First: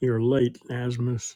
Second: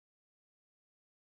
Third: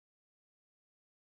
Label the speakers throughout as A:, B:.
A: You're late, Asmus.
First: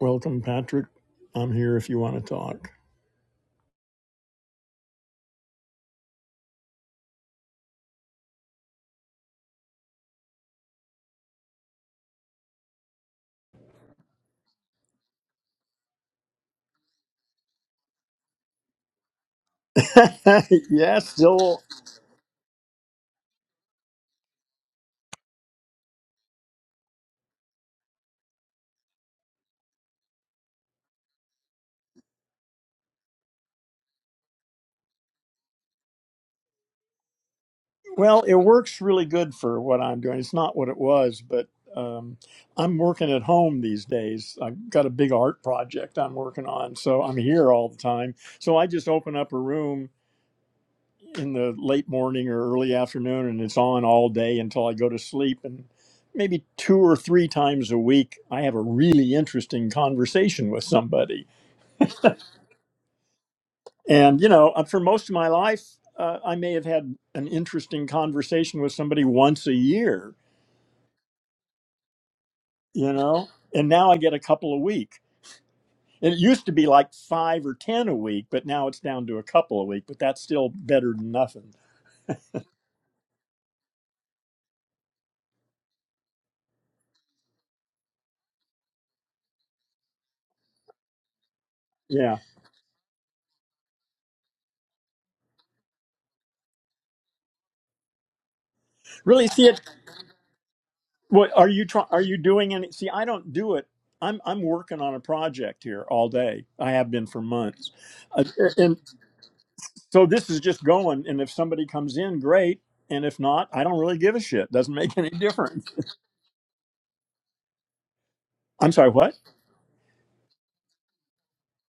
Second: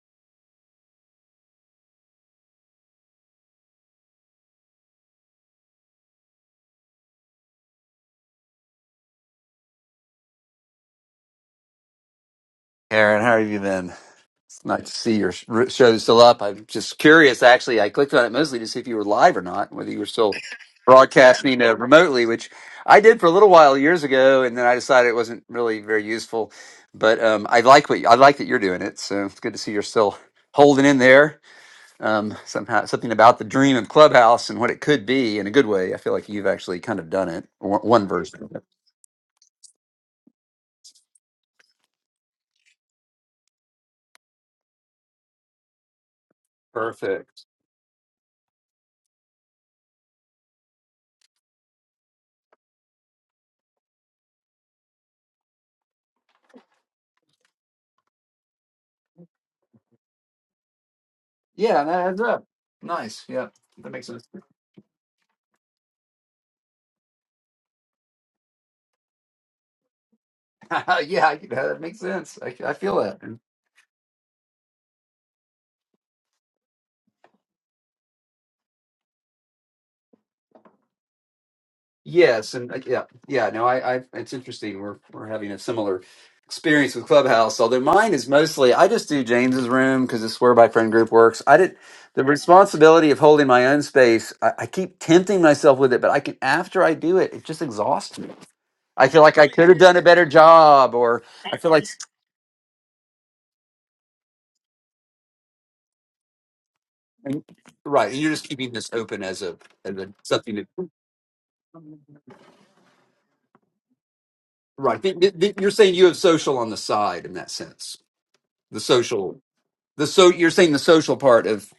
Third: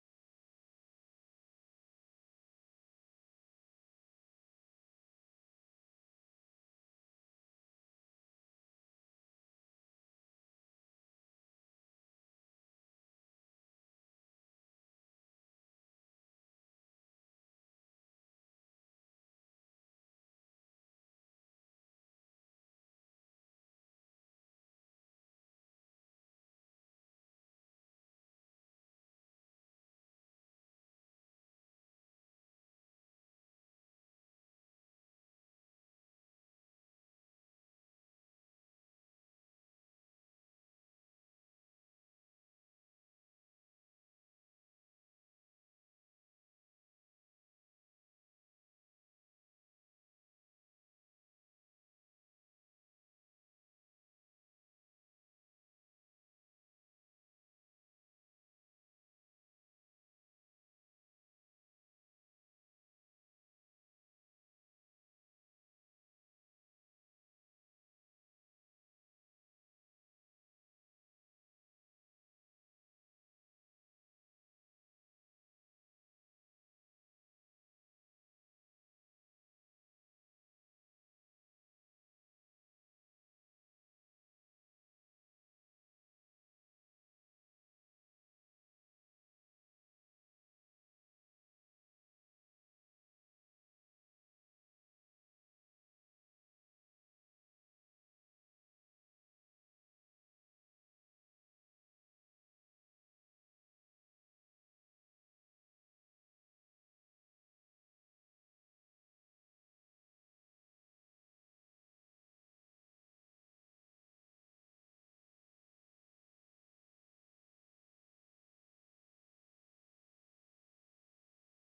A: Welcome, Patrick. I'm here if you want to talk.
B: Aaron, how have you been? It's nice to see your sh- show still up. I'm just curious, actually. I clicked on it mostly to see if you were live or not, whether you were still
A: yes,
B: broadcasting
A: Joel.
B: uh, remotely, which I did for a little while years ago, and then I decided it wasn't really very useful. But um, I like what you- I like that you're doing it, so it's good to see you're still holding in there. Um, somehow, something about the dream of Clubhouse and what it could be in a good way. I feel like you've actually kind of done it, one one
A: Well, it
B: version.
A: works really good for what I'm doing. It's not what it was, but um, I'm working at home these days. I've got a big art project I'm working on, so I'm
B: Perfect.
A: here all the time. So I just open up a room in the late morning or early afternoon, and it's on all day until I go to sleep. And maybe two or three times a week, I have a really interesting conversation with somebody
B: Yeah, that adds up. Nice. Yeah, that makes sense.
A: And, you know, uh, for most of my life, uh, I may have had an interesting conversation with somebody once a year,
B: yeah, you know, that makes sense. I, I
A: you
B: feel that.
A: know,
B: And
A: and now I get a couple a week. And it used to be like five or 10 a week, but now it's down to a couple a week, but that's still better than nothing.
B: yes, and uh, yeah, yeah. No, I, I. It's interesting. We're we're having a similar experience with Clubhouse. Although mine is mostly, I just do James's room because it's where my friend group works. I did
A: Yeah.
B: the responsibility of holding my own space. I, I keep tempting myself with it, but I can after I do it, it just exhausts me. I feel
A: Really
B: like I
A: see it.
B: could have done a better job, or
A: What are
B: I
A: you
B: feel like
A: trying? Are you doing any? See, I don't do it. I'm, I'm working on a project here all day. I have been for
B: and-
A: months.
B: right. And
A: Uh,
B: you're just keeping
A: and
B: this open as a as
A: So
B: a
A: this is
B: something
A: just
B: to
A: going, and if somebody comes in, great. And if not, I don't really give a shit. Doesn't make
B: Right.
A: any
B: Th- th- th-
A: difference.
B: You're saying you have social on the side in that sense.
A: I'm
B: the
A: sorry, what?
B: social the so you're saying the social part of,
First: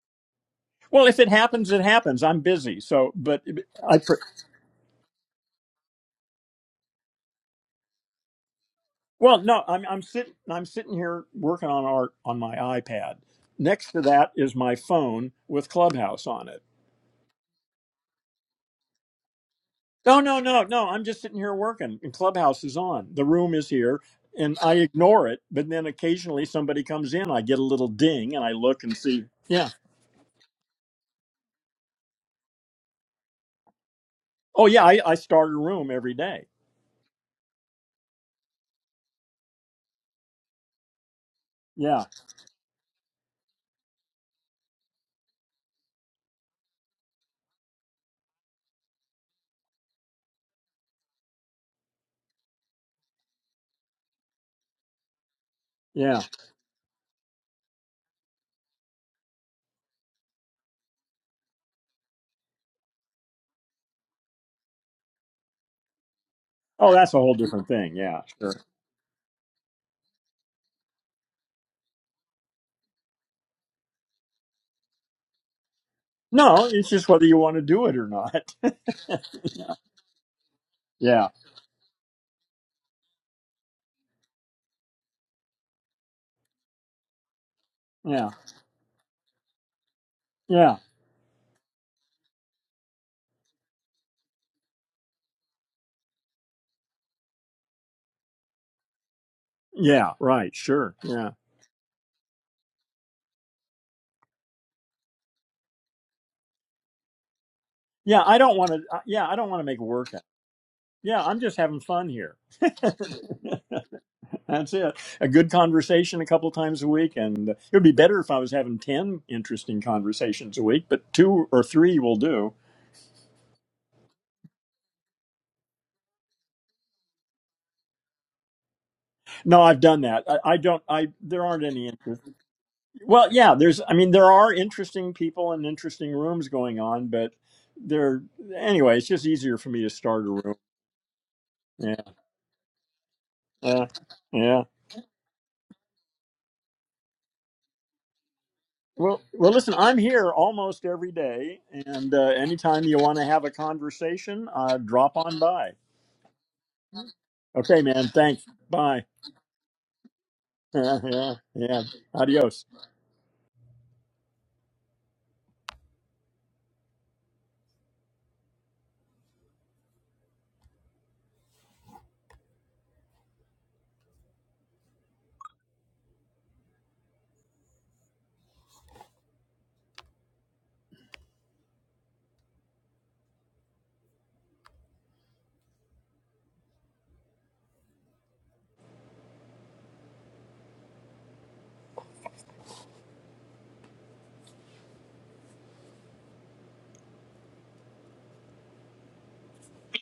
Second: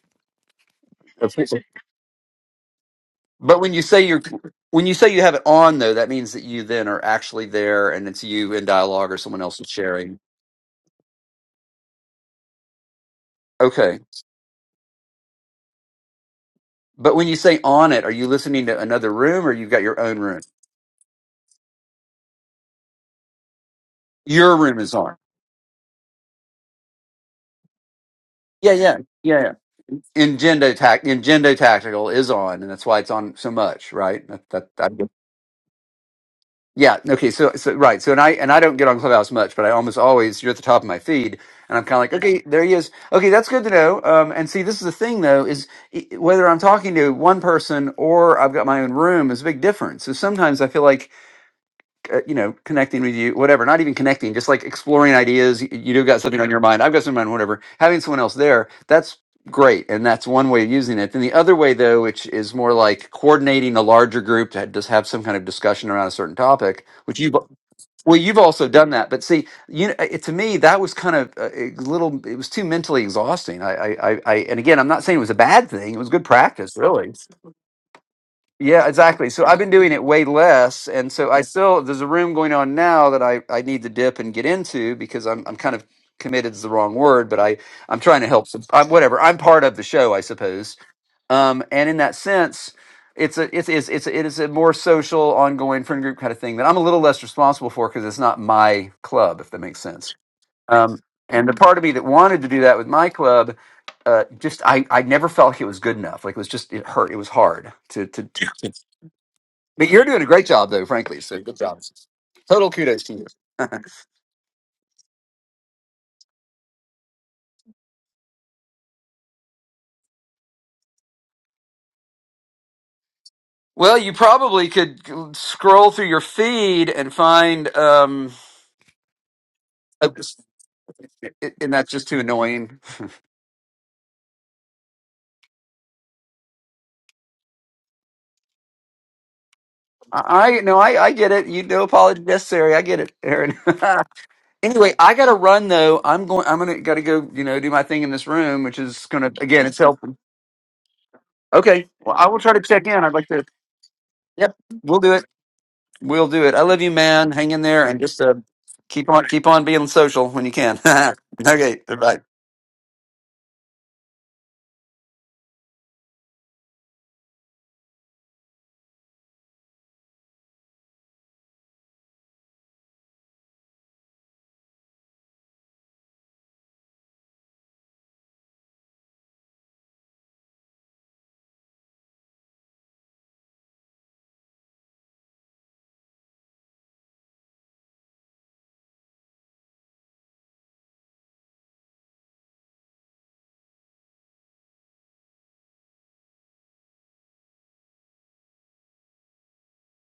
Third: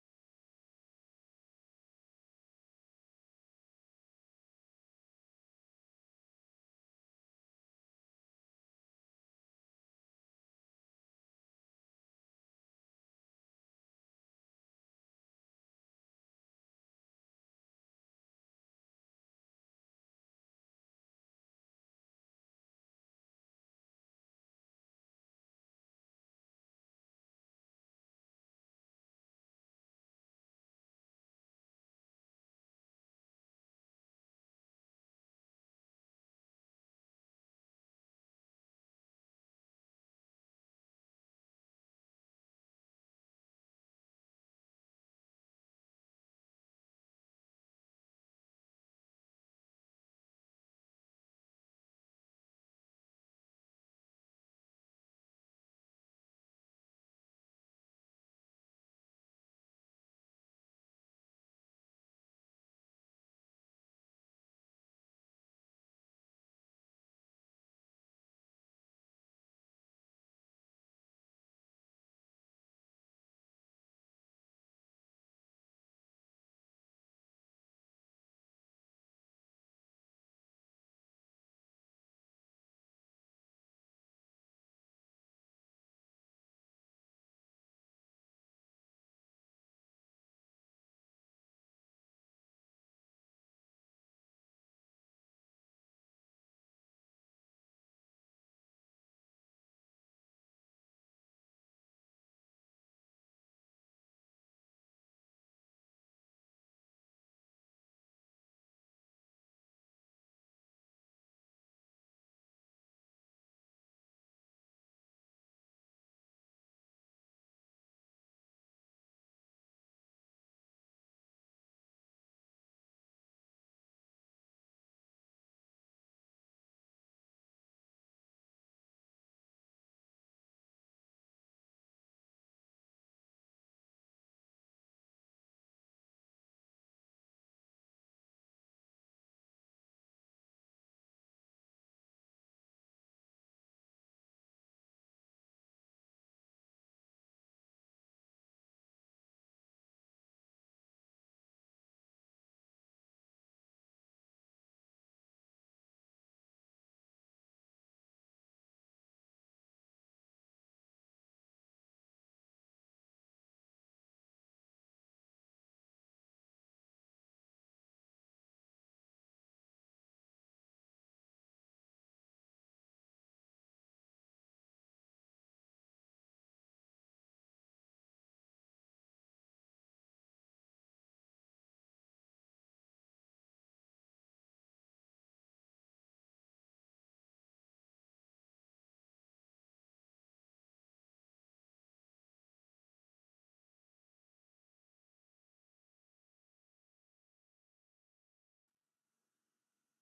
A: Well, if it
B: of people.
A: happens, it happens. I'm busy, so but
B: but when you
A: I.
B: say
A: pre-
B: you're when you say you have it on though that means that you then are actually there and it's you in dialogue or
A: Well,
B: someone else
A: no,
B: is
A: I'm I'm
B: sharing
A: sitting I'm sitting here working on art on my iPad. Next
B: okay
A: to that is my phone with Clubhouse on it.
B: but when you say on it are you listening to another room or you've got your own
A: No, no,
B: room
A: no, no. I'm just sitting here working, and Clubhouse is on. The room is here,
B: your
A: and I
B: room is on
A: ignore it. But then occasionally somebody comes in. I get a little ding, and I
B: yeah
A: look
B: yeah
A: and see.
B: yeah yeah
A: Yeah.
B: Ingendo, tac- Ingendo Tactical is on, and that's why it's on so much, right? That,
A: Oh
B: that,
A: yeah,
B: I get
A: I, I start a room every day.
B: Yeah. Okay. So, so right. So, and I and I don't get on Clubhouse much, but I almost always you're at the top of my feed, and I'm kind of
A: Yeah,
B: like, okay, there he is. Okay, that's good to know. Um, and see, this is the thing though, is i- whether I'm talking to one person or I've got my own room is a big difference. So sometimes I feel like uh, you know, connecting with you, whatever, not even connecting, just like exploring ideas. You, you do got
A: yeah.
B: something on your mind. I've got something on my mind, whatever. Having someone else there, that's great. And that's one way of using it. Then the other way though, which is more like coordinating a larger group to just have some kind of discussion around a certain topic,
A: Oh, that's a
B: which
A: whole
B: you've,
A: different thing.
B: well,
A: Yeah,
B: you've
A: sure.
B: also done that, but see, you know, it, to me, that was kind of a, a little, it was too mentally exhausting. I, I, I, I, and again, I'm not saying it was a bad thing. It was good
A: No,
B: practice
A: it's just
B: really.
A: whether you want to do it or not.
B: Yeah, exactly. So I've been
A: yeah,
B: doing it way less, and
A: yeah,
B: so I still there's a room going on now that I I need to dip and get into because I'm I'm kind of committed is the wrong word, but I I'm trying to
A: yeah,
B: help. Some, I'm whatever. I'm part of the show, I
A: yeah.
B: suppose. Um, and in that sense, it's a it's it's it's it is a more social, ongoing friend group kind of thing that I'm a little less responsible for because it's not my club, if that makes
A: yeah.
B: sense.
A: Right. Sure.
B: Um,
A: Yeah,
B: and the part of me that wanted to do that with my club uh, just I, I never felt like it was good enough. Like it was just it hurt. It was hard to
A: yeah.
B: to,
A: I
B: to
A: don't
B: Yeah.
A: want to. Yeah, I don't want to make
B: But you're
A: work.
B: doing
A: out.
B: a great job, though, frankly.
A: Yeah,
B: So
A: I'm
B: good
A: just
B: job.
A: having fun here.
B: Total kudos to you.
A: that's it. A good conversation a couple times a week, and uh, it would be better if I was having ten interesting conversations a week. But two or three will do.
B: Well, you probably could scroll through your feed and find. Um,
A: No, I've done
B: Uh,
A: that. I, I don't. I there aren't
B: and that's
A: any.
B: just too annoying.
A: Well, yeah, there's I mean there are interesting people and interesting rooms going on, but they're anyway, it's just easier for me to start a room.
B: I I- no, I, I get it. You no
A: Yeah.
B: apology necessary. I get it, Aaron.
A: Yeah. Yeah.
B: anyway, I gotta run though. I'm going. I'm gonna gotta go. You know, do my thing in this room, which is
A: Well,
B: gonna
A: well
B: again,
A: listen,
B: it's
A: I'm
B: helping.
A: here almost every day
B: Okay.
A: and
B: Well, I
A: uh,
B: will try to
A: anytime
B: check
A: you
B: in. I'd
A: want to
B: like
A: have
B: to.
A: a conversation,
B: Yep,
A: uh
B: we'll do
A: drop
B: it.
A: on by.
B: We'll do it. I love you, man. Hang in
A: Okay,
B: there and
A: man.
B: just uh,
A: Thanks. Bye.
B: keep on keep on being social when you can.
A: yeah.
B: okay.
A: Yeah.
B: Bye.
A: Adios.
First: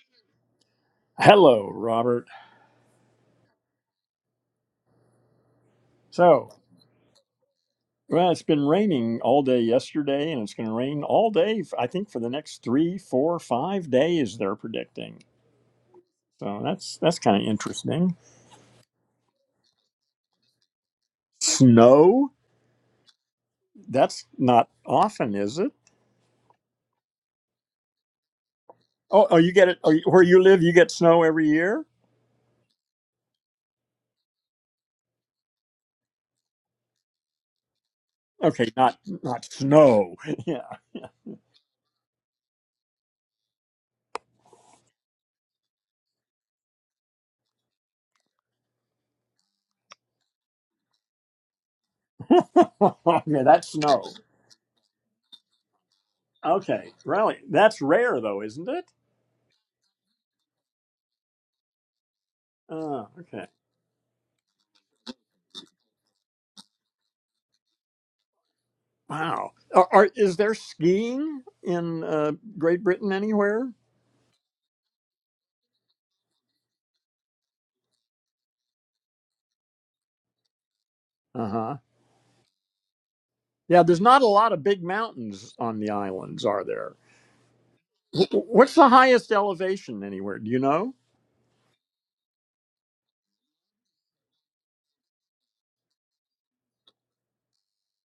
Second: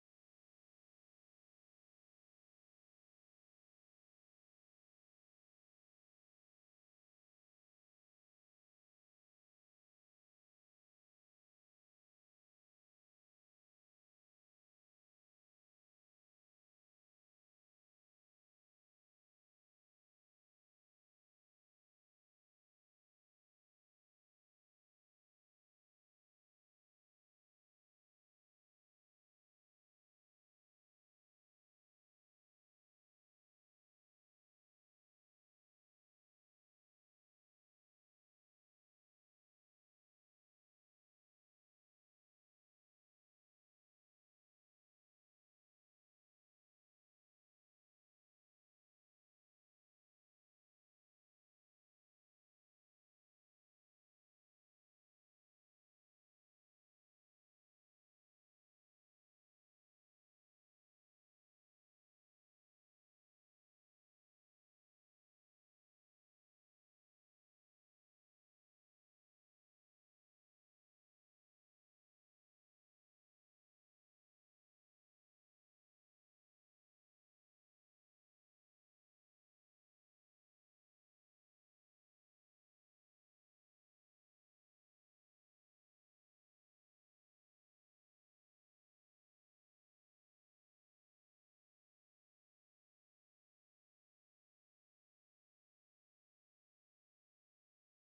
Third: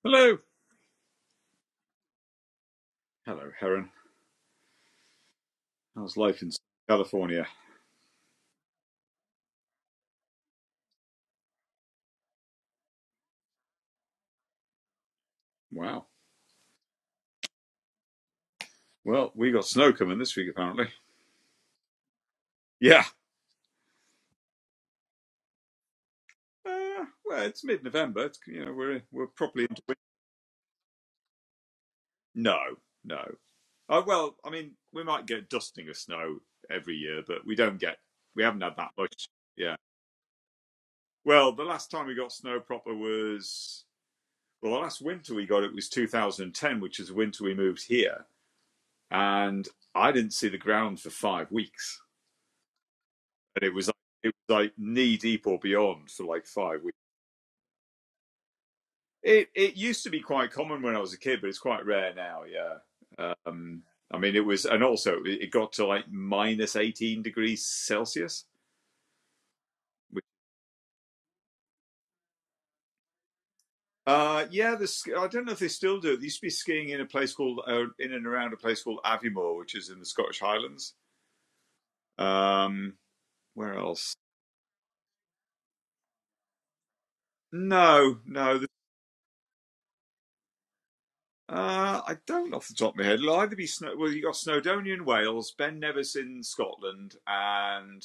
C: Hello.
A: Hello, Robert.
C: Hello, Heron. How's life
A: So,
C: in California?
A: well, it's been raining all day yesterday, and it's going to rain all day, I think, for the next three, four, five days, they're predicting.
C: Wow.
A: So that's that's kind of interesting.
C: Well, we got snow coming this week, apparently.
A: Snow?
C: Yeah.
A: That's not often, is it?
C: Uh, well, it's mid-November. It's, you know, we're
A: Oh,
C: we're
A: oh, you
C: properly
A: get it
C: into
A: oh,
C: winter.
A: where you live. You get snow every year.
C: No, no. Uh, well, I mean, we might get dusting of snow every year, but we don't get. We haven't
A: Okay,
C: had that
A: not
C: much.
A: not
C: Yeah.
A: snow. Yeah, yeah,
C: Well, the last time we got snow proper was well, the last winter we got it was 2010, which is the winter we moved here, and I didn't see the ground for five weeks.
A: Yeah,
C: and
A: that's
C: it was like,
A: snow.
C: it was like knee deep or beyond for like five
A: Okay,
C: weeks.
A: really, that's rare though, isn't it?
C: It it used to be quite common when I was a kid, but it's quite rare now.
A: Uh,
C: Yeah,
A: okay.
C: um, I mean it was, and also it got to like minus eighteen degrees Celsius.
A: Wow. Are, are,
C: which-
A: is there skiing in uh, Great Britain anywhere?
C: Uh, yeah, the, I don't know if they still do They used to be skiing in a place called uh, in and around a place called Aviemore, which is in the Scottish Highlands.
A: Uh huh.
C: Um, where
A: Yeah, there's
C: else?
A: not a lot of big mountains on the islands, are there?
C: No,
A: Wh-
C: no,
A: What's the highest elevation anywhere? Do you know?
C: Uh, I don't off the top of my head. It'll either be Snow. Well, you got Snowdonia in Wales, Ben Nevis in Scotland, and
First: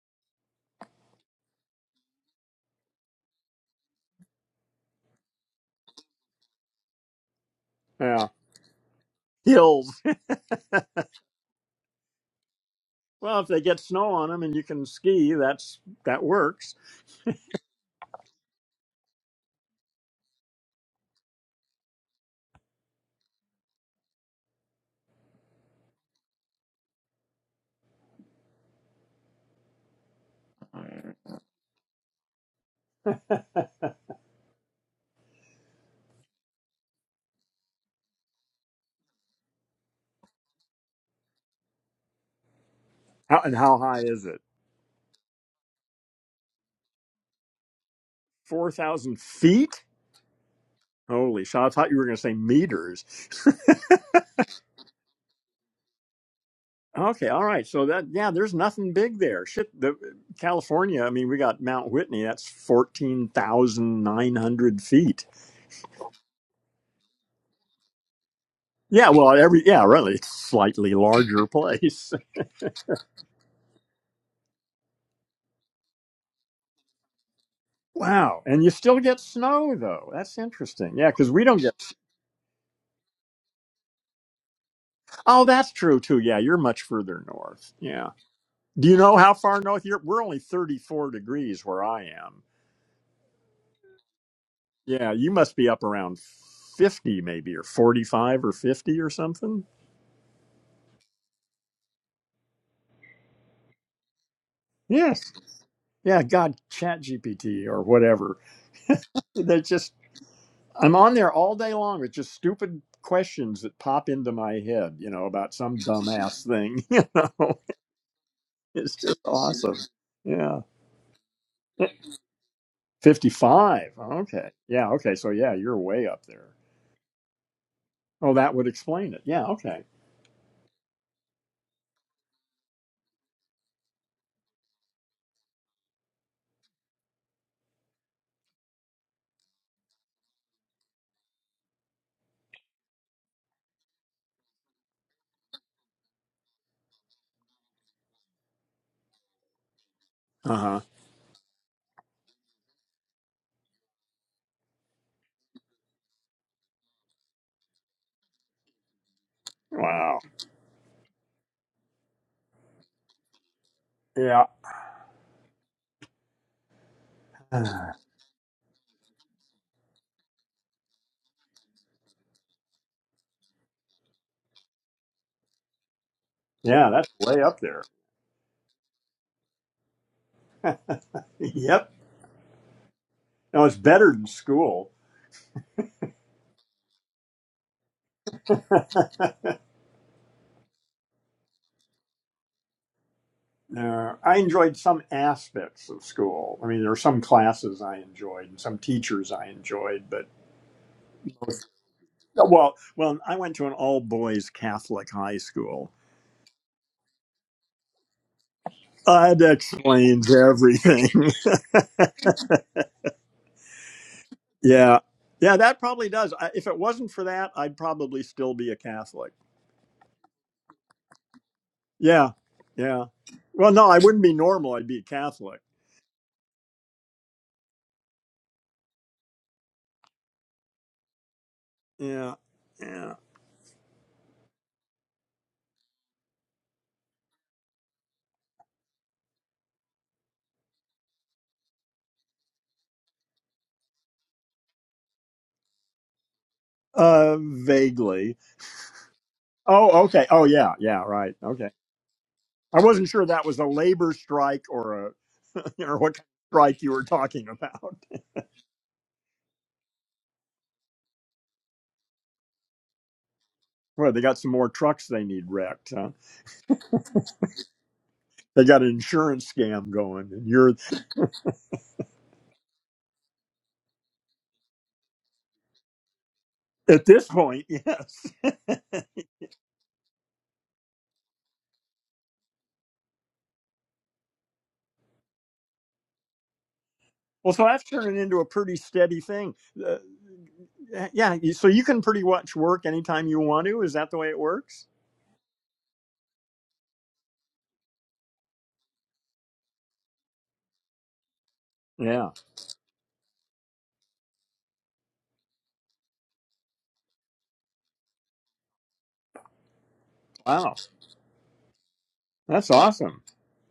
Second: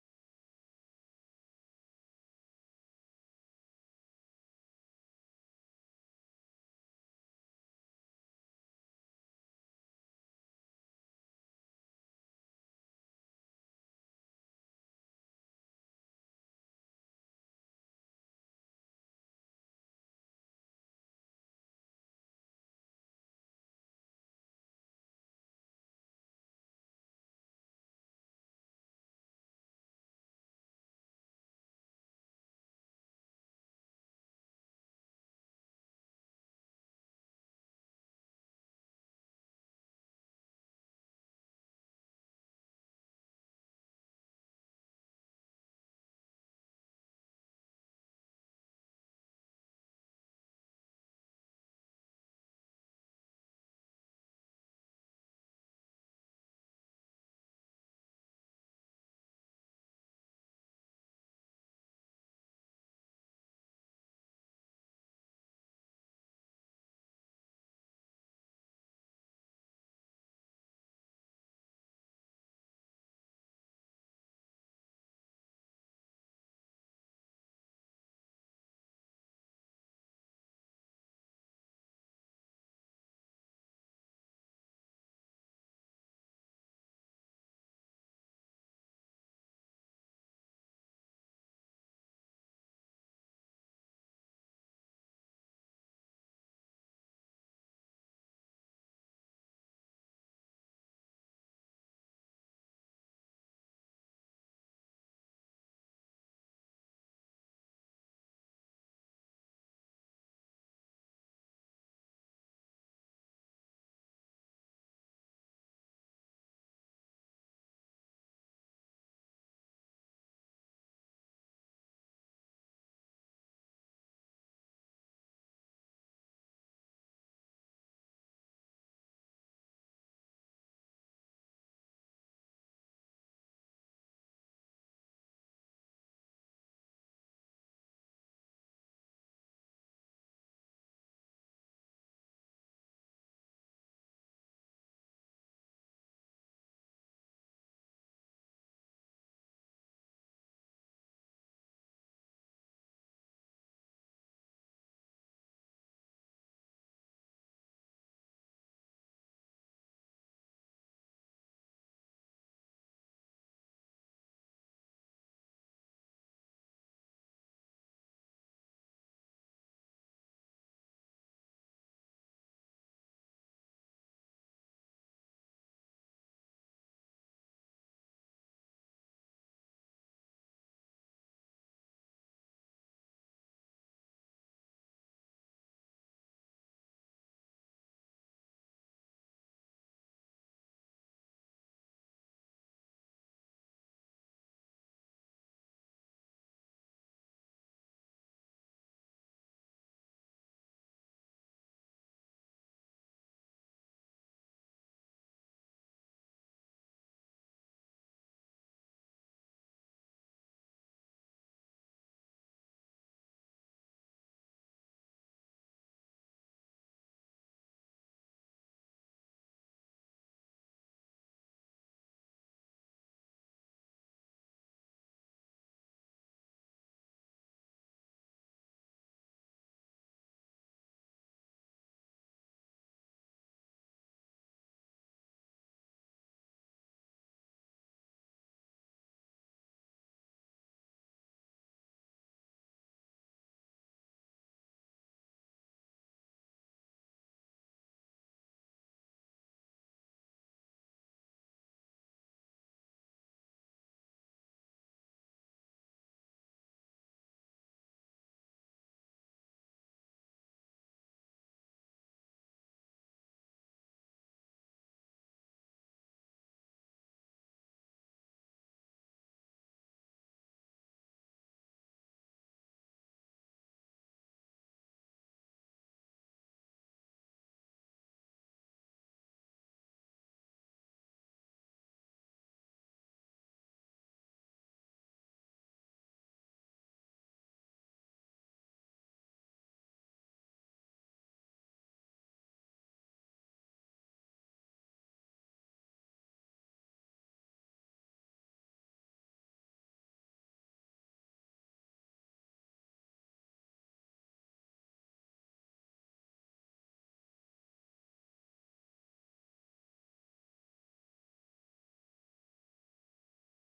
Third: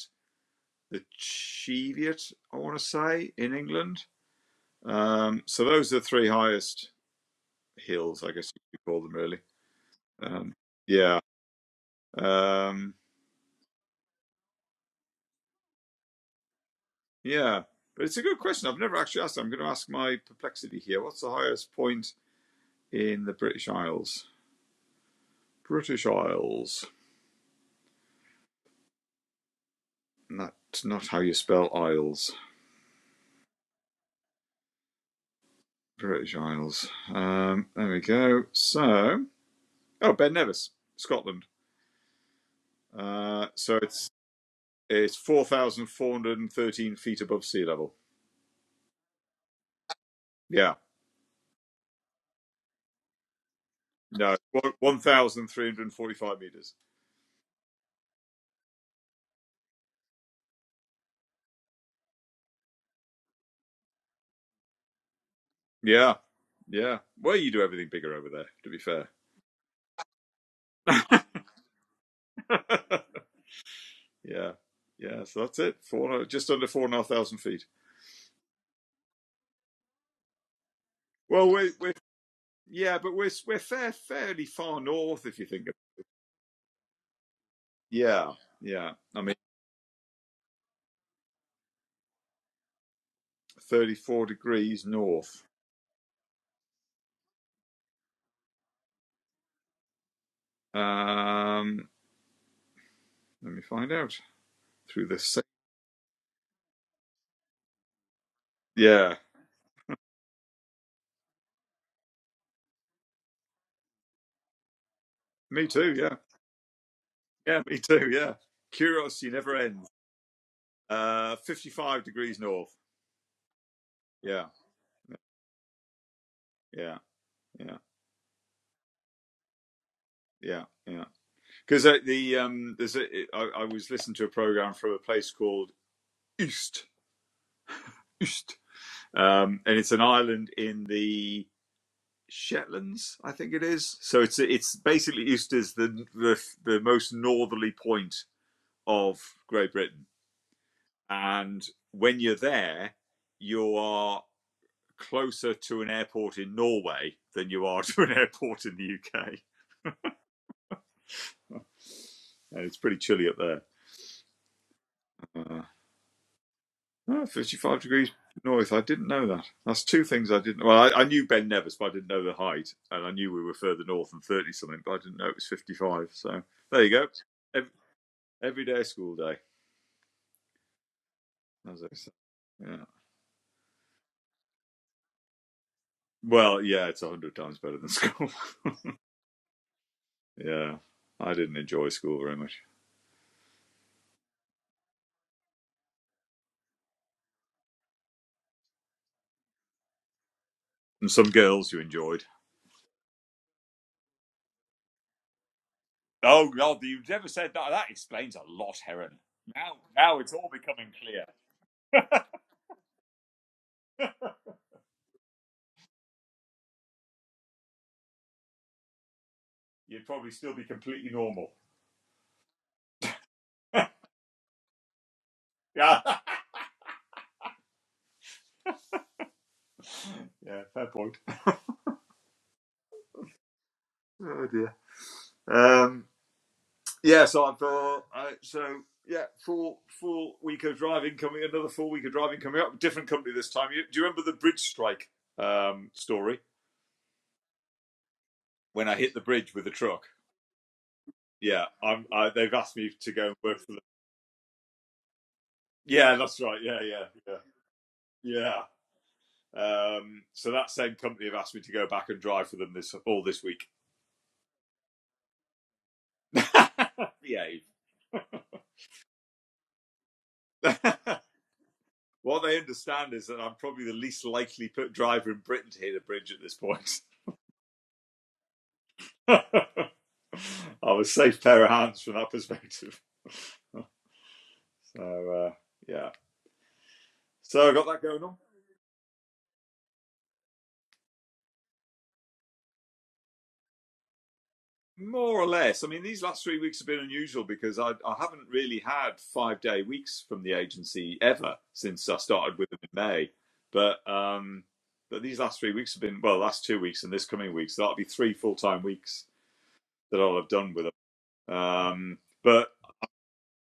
C: the Cheviot, I want to say, in England. Um, so those are the three highest
A: Yeah.
C: hills, I guess you could call them, really.
A: hills.
C: Um, yeah, um,
A: Well, if they get snow on them and you can ski, that's that works.
C: yeah. But it's a good question. I've never actually asked. I'm going to ask my perplexity here. What's the highest point in the British Isles? British Isles. Not not how
A: How,
C: you spell Isles. British Isles. Um, there we go. So, oh, Ben Nevis, Scotland. Uh,
A: and
C: so
A: how high
C: it's
A: is it?
C: it's four thousand four hundred and thirteen feet above sea level.
A: Four thousand feet?
C: Yeah,
A: Holy shit! I thought you were going to say meters.
C: no, one thousand three hundred forty-five meters.
A: Okay, all right. So that yeah, there's nothing big there. Shit, the California. I mean, we got Mount Whitney. That's fourteen thousand nine hundred feet.
C: Yeah, yeah. Well, you do everything bigger over there. To be
A: Yeah,
C: fair.
A: well, every yeah, really, it's slightly larger place.
C: yeah, yeah. So that's it. Four, just under four and a half thousand feet.
A: Wow, and you still get snow though. That's interesting. Yeah, because we
C: Well,
A: don't
C: we're,
A: get.
C: we're yeah, but we're we're fair, fairly far north if
A: Oh,
C: you think of.
A: that's
C: It.
A: true too. Yeah, you're much further north. Yeah.
C: Yeah,
A: Do
C: yeah.
A: you know
C: I
A: how
C: mean,
A: far north you're? We're only 34 degrees where I am.
C: thirty-four degrees
A: Yeah, you
C: north.
A: must be up around 50 maybe or 45 or 50 or something.
C: Um, let me find out through this.
A: Yes. Yeah, God, chat GPT or whatever.
C: Yeah,
A: They just, I'm on there all day long with just stupid questions that pop into my head, you know, about
C: me
A: some
C: too. Yeah,
A: dumbass thing. You know,
C: yeah, me too. Yeah,
A: it's just
C: curiosity never
A: awesome.
C: ends.
A: Yeah.
C: Uh,
A: Eh,
C: fifty-five degrees north.
A: 55.
C: Yeah,
A: Okay. Yeah. Okay. So, yeah, you're way up there.
C: yeah, yeah,
A: Oh, that would explain it. Yeah. Okay.
C: yeah, yeah. Because uh, the um, there's a I, I was listening to a program from a place called Ust Ust, um, and it's an island in the Shetlands, I think it is. So it's it's basically Ust is the the the most northerly point of Great Britain
A: Uh huh.
C: And when you're there, you are closer to an airport in Norway than you are to an airport in the UK.
A: Wow.
C: And it's pretty chilly up there.
A: Yeah.
C: Uh, oh, 55 degrees north. I didn't know that. That's two things I didn't. Well, I, I knew Ben Nevis, but I didn't know the height, and I knew we were further north than 30 something, but I didn't know it was 55. So there you
A: Yeah,
C: go.
A: that's way up
C: Every,
A: there.
C: every day school day, as they
A: yep.
C: say. Yeah.
A: No, it's better than school.
C: Well, yeah, it's a hundred times better than school. yeah, I didn't enjoy school very much.
A: Uh, I enjoyed some aspects of school. I mean, there were some classes I enjoyed and some teachers I enjoyed, but
C: and some girls you enjoyed.
A: well, well, I went to an all boys Catholic high school.
C: Oh God, you've never said that. That explains a lot, Heron.
A: Uh, that
C: Now, now
A: explains
C: it's all becoming clear.
A: everything. yeah, yeah, that probably does. I, if it wasn't for that, I'd probably still be a Catholic.
C: You'd probably still be completely normal.
A: Yeah, yeah. Well, no, I wouldn't be normal. I'd be a Catholic.
C: Yeah, yeah, fair point.
A: Yeah, yeah.
C: Oh dear. Um, yeah, so I've got uh, so yeah, full full week of driving coming. Another full week of driving coming up. Different company this time. You, do you remember the bridge strike um, story
A: Uh, vaguely.
C: when I hit the bridge with a truck?
A: Oh, okay. Oh, yeah, yeah. Right.
C: Yeah,
A: Okay.
C: I'm. I, they've asked
A: I
C: me
A: wasn't
C: to
A: sure
C: go and
A: that
C: work
A: was a
C: for them.
A: labor strike or a, you know, what
C: Yeah,
A: kind
C: that's
A: of
C: right. Yeah,
A: strike you were
C: yeah,
A: talking about.
C: yeah, yeah. Um, so that same company have asked me to go back and drive for them this all this week.
A: Well, they got some more trucks they need wrecked. Huh?
C: Behave.
A: They got an insurance scam going, and you're
C: what they understand is that I'm probably the least likely put driver in Britain to hit a bridge at this point.
A: at this point, yes.
C: I'm a safe pair of hands from that perspective. So uh, yeah,
A: Well, so
C: so I
A: that's
C: got that
A: turning
C: going on.
A: into a pretty steady thing. Uh, yeah. you- So you can pretty much work anytime you want to. Is that the way it works?
C: More or less. I mean, these last three weeks have been unusual because I, I haven't really had five day weeks from the agency ever since I
A: Yeah.
C: started with them in May. But um, but these last three weeks have been well, last two weeks and this coming week, so that'll be three full time weeks that I'll have done
A: Wow.
C: with them. Um, but
A: That's awesome.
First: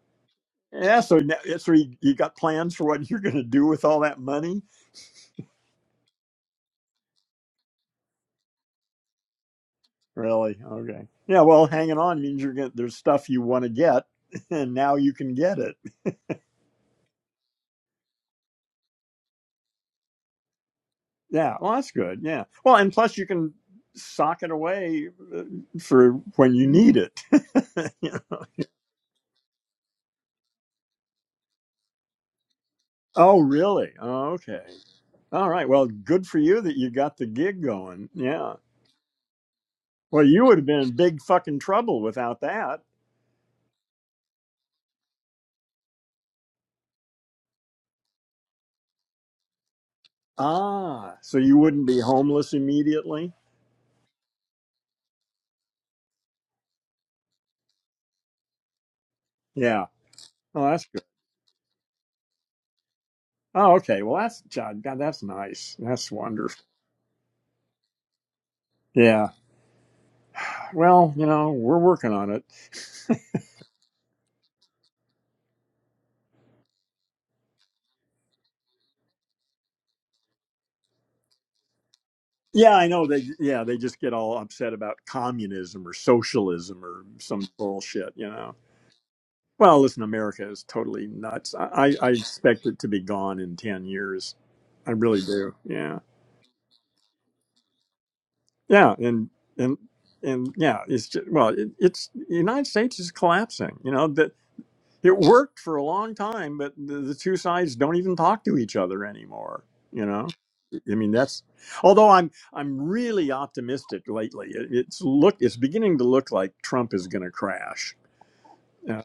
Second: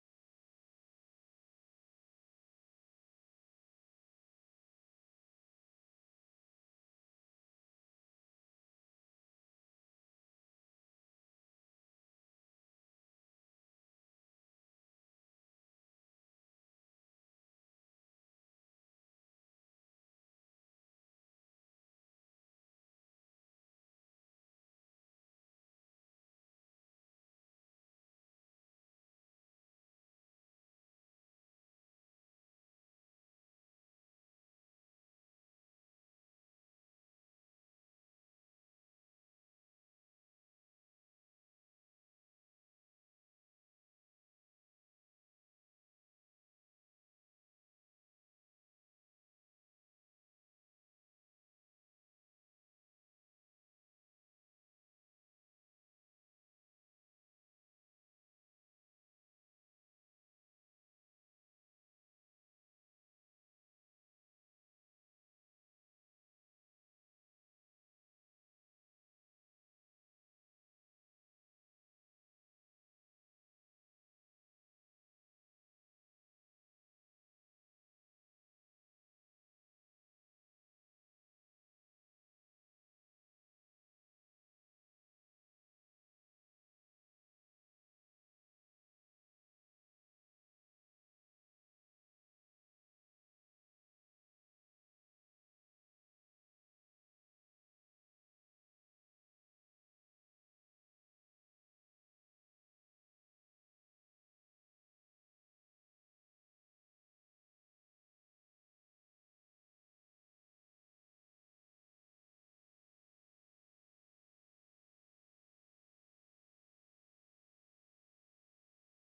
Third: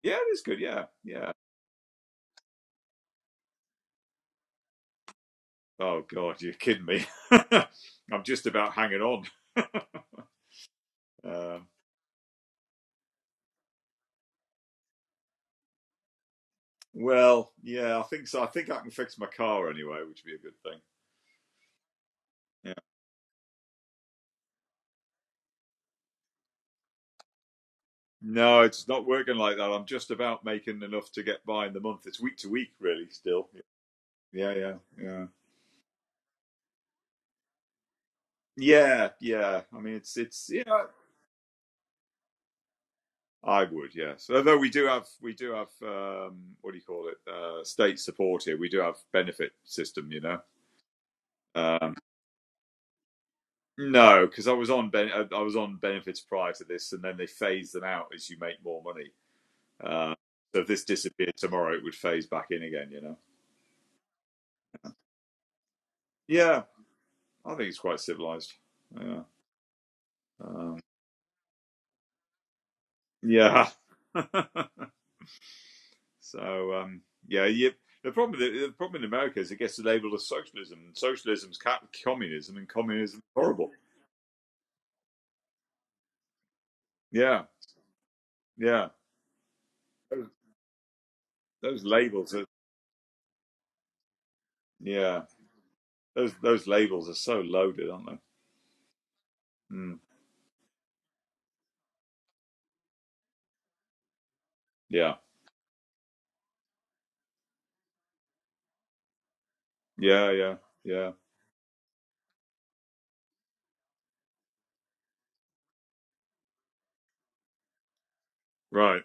C: yeah, it is good. Yeah,
A: Yeah. So,
C: yeah.
A: now, yeah, so you, you got plans for what you're going to do with all that money?
C: Oh God, you're kidding me. I'm just about hanging on.
A: Really? Okay. Yeah.
C: Uh,
A: Well, hanging on means you're going to, there's stuff you want to get and now you can get it.
C: well, yeah, I think so. I think I can fix my car anyway, which would be a good thing.
A: Yeah. Well, that's good. Yeah. Well, and plus you can sock it away uh, for when you need it. You know?
C: No, it's not working like that. I'm just about making enough to get by in the month. It's week to week, really.
A: Oh,
C: Still,
A: really? Oh,
C: yeah,
A: okay.
C: yeah, yeah,
A: All right. Well, good for you that you got the gig going. Yeah.
C: yeah, yeah. I mean, it's
A: Well, you
C: it's
A: would have been
C: yeah.
A: in big fucking trouble without that.
C: I would, yes. Although we do have we do have um, what do you call it? Uh, state support here. We do have benefit system, you know.
A: Ah, so you wouldn't
C: Um,
A: be homeless immediately?
C: no, because I was on ben- uh, I was on benefits prior to this, and then they phase them out as you make more money.
A: Yeah.
C: Uh, so if
A: Oh,
C: this
A: that's good.
C: disappeared tomorrow, it would phase back in again, you know.
A: Oh, okay. Well, that's God. God, That's nice. That's wonderful.
C: Yeah, I think it's quite civilized. Yeah.
A: Yeah.
C: Um,
A: Well, you know, we're working on it.
C: Yeah. so um, yeah, you, the problem the problem in America is it gets labeled as socialism, and socialism's ca- communism, and
A: Yeah, I know.
C: communism is
A: They yeah,
C: horrible.
A: they just get all upset about communism or socialism or
C: Yeah,
A: some bullshit. You know.
C: yeah.
A: Well, listen,
C: Those,
A: America is totally nuts.
C: those
A: I, I I
C: labels are
A: expect it to be gone in ten years. I really
C: yeah.
A: do. Yeah.
C: Those those labels are so loaded, aren't they?
A: Yeah. And and
C: Mm.
A: and yeah, it's just well, it, it's the United States is collapsing. You know, the
C: Yeah,
A: It worked for a long time, but the, the two sides don't even talk to each other anymore. You know,
C: yeah, yeah,
A: I
C: yeah.
A: mean that's. Although I'm I'm really optimistic lately. It, it's look it's beginning to look like Trump is going to crash.
C: Right.
A: Uh,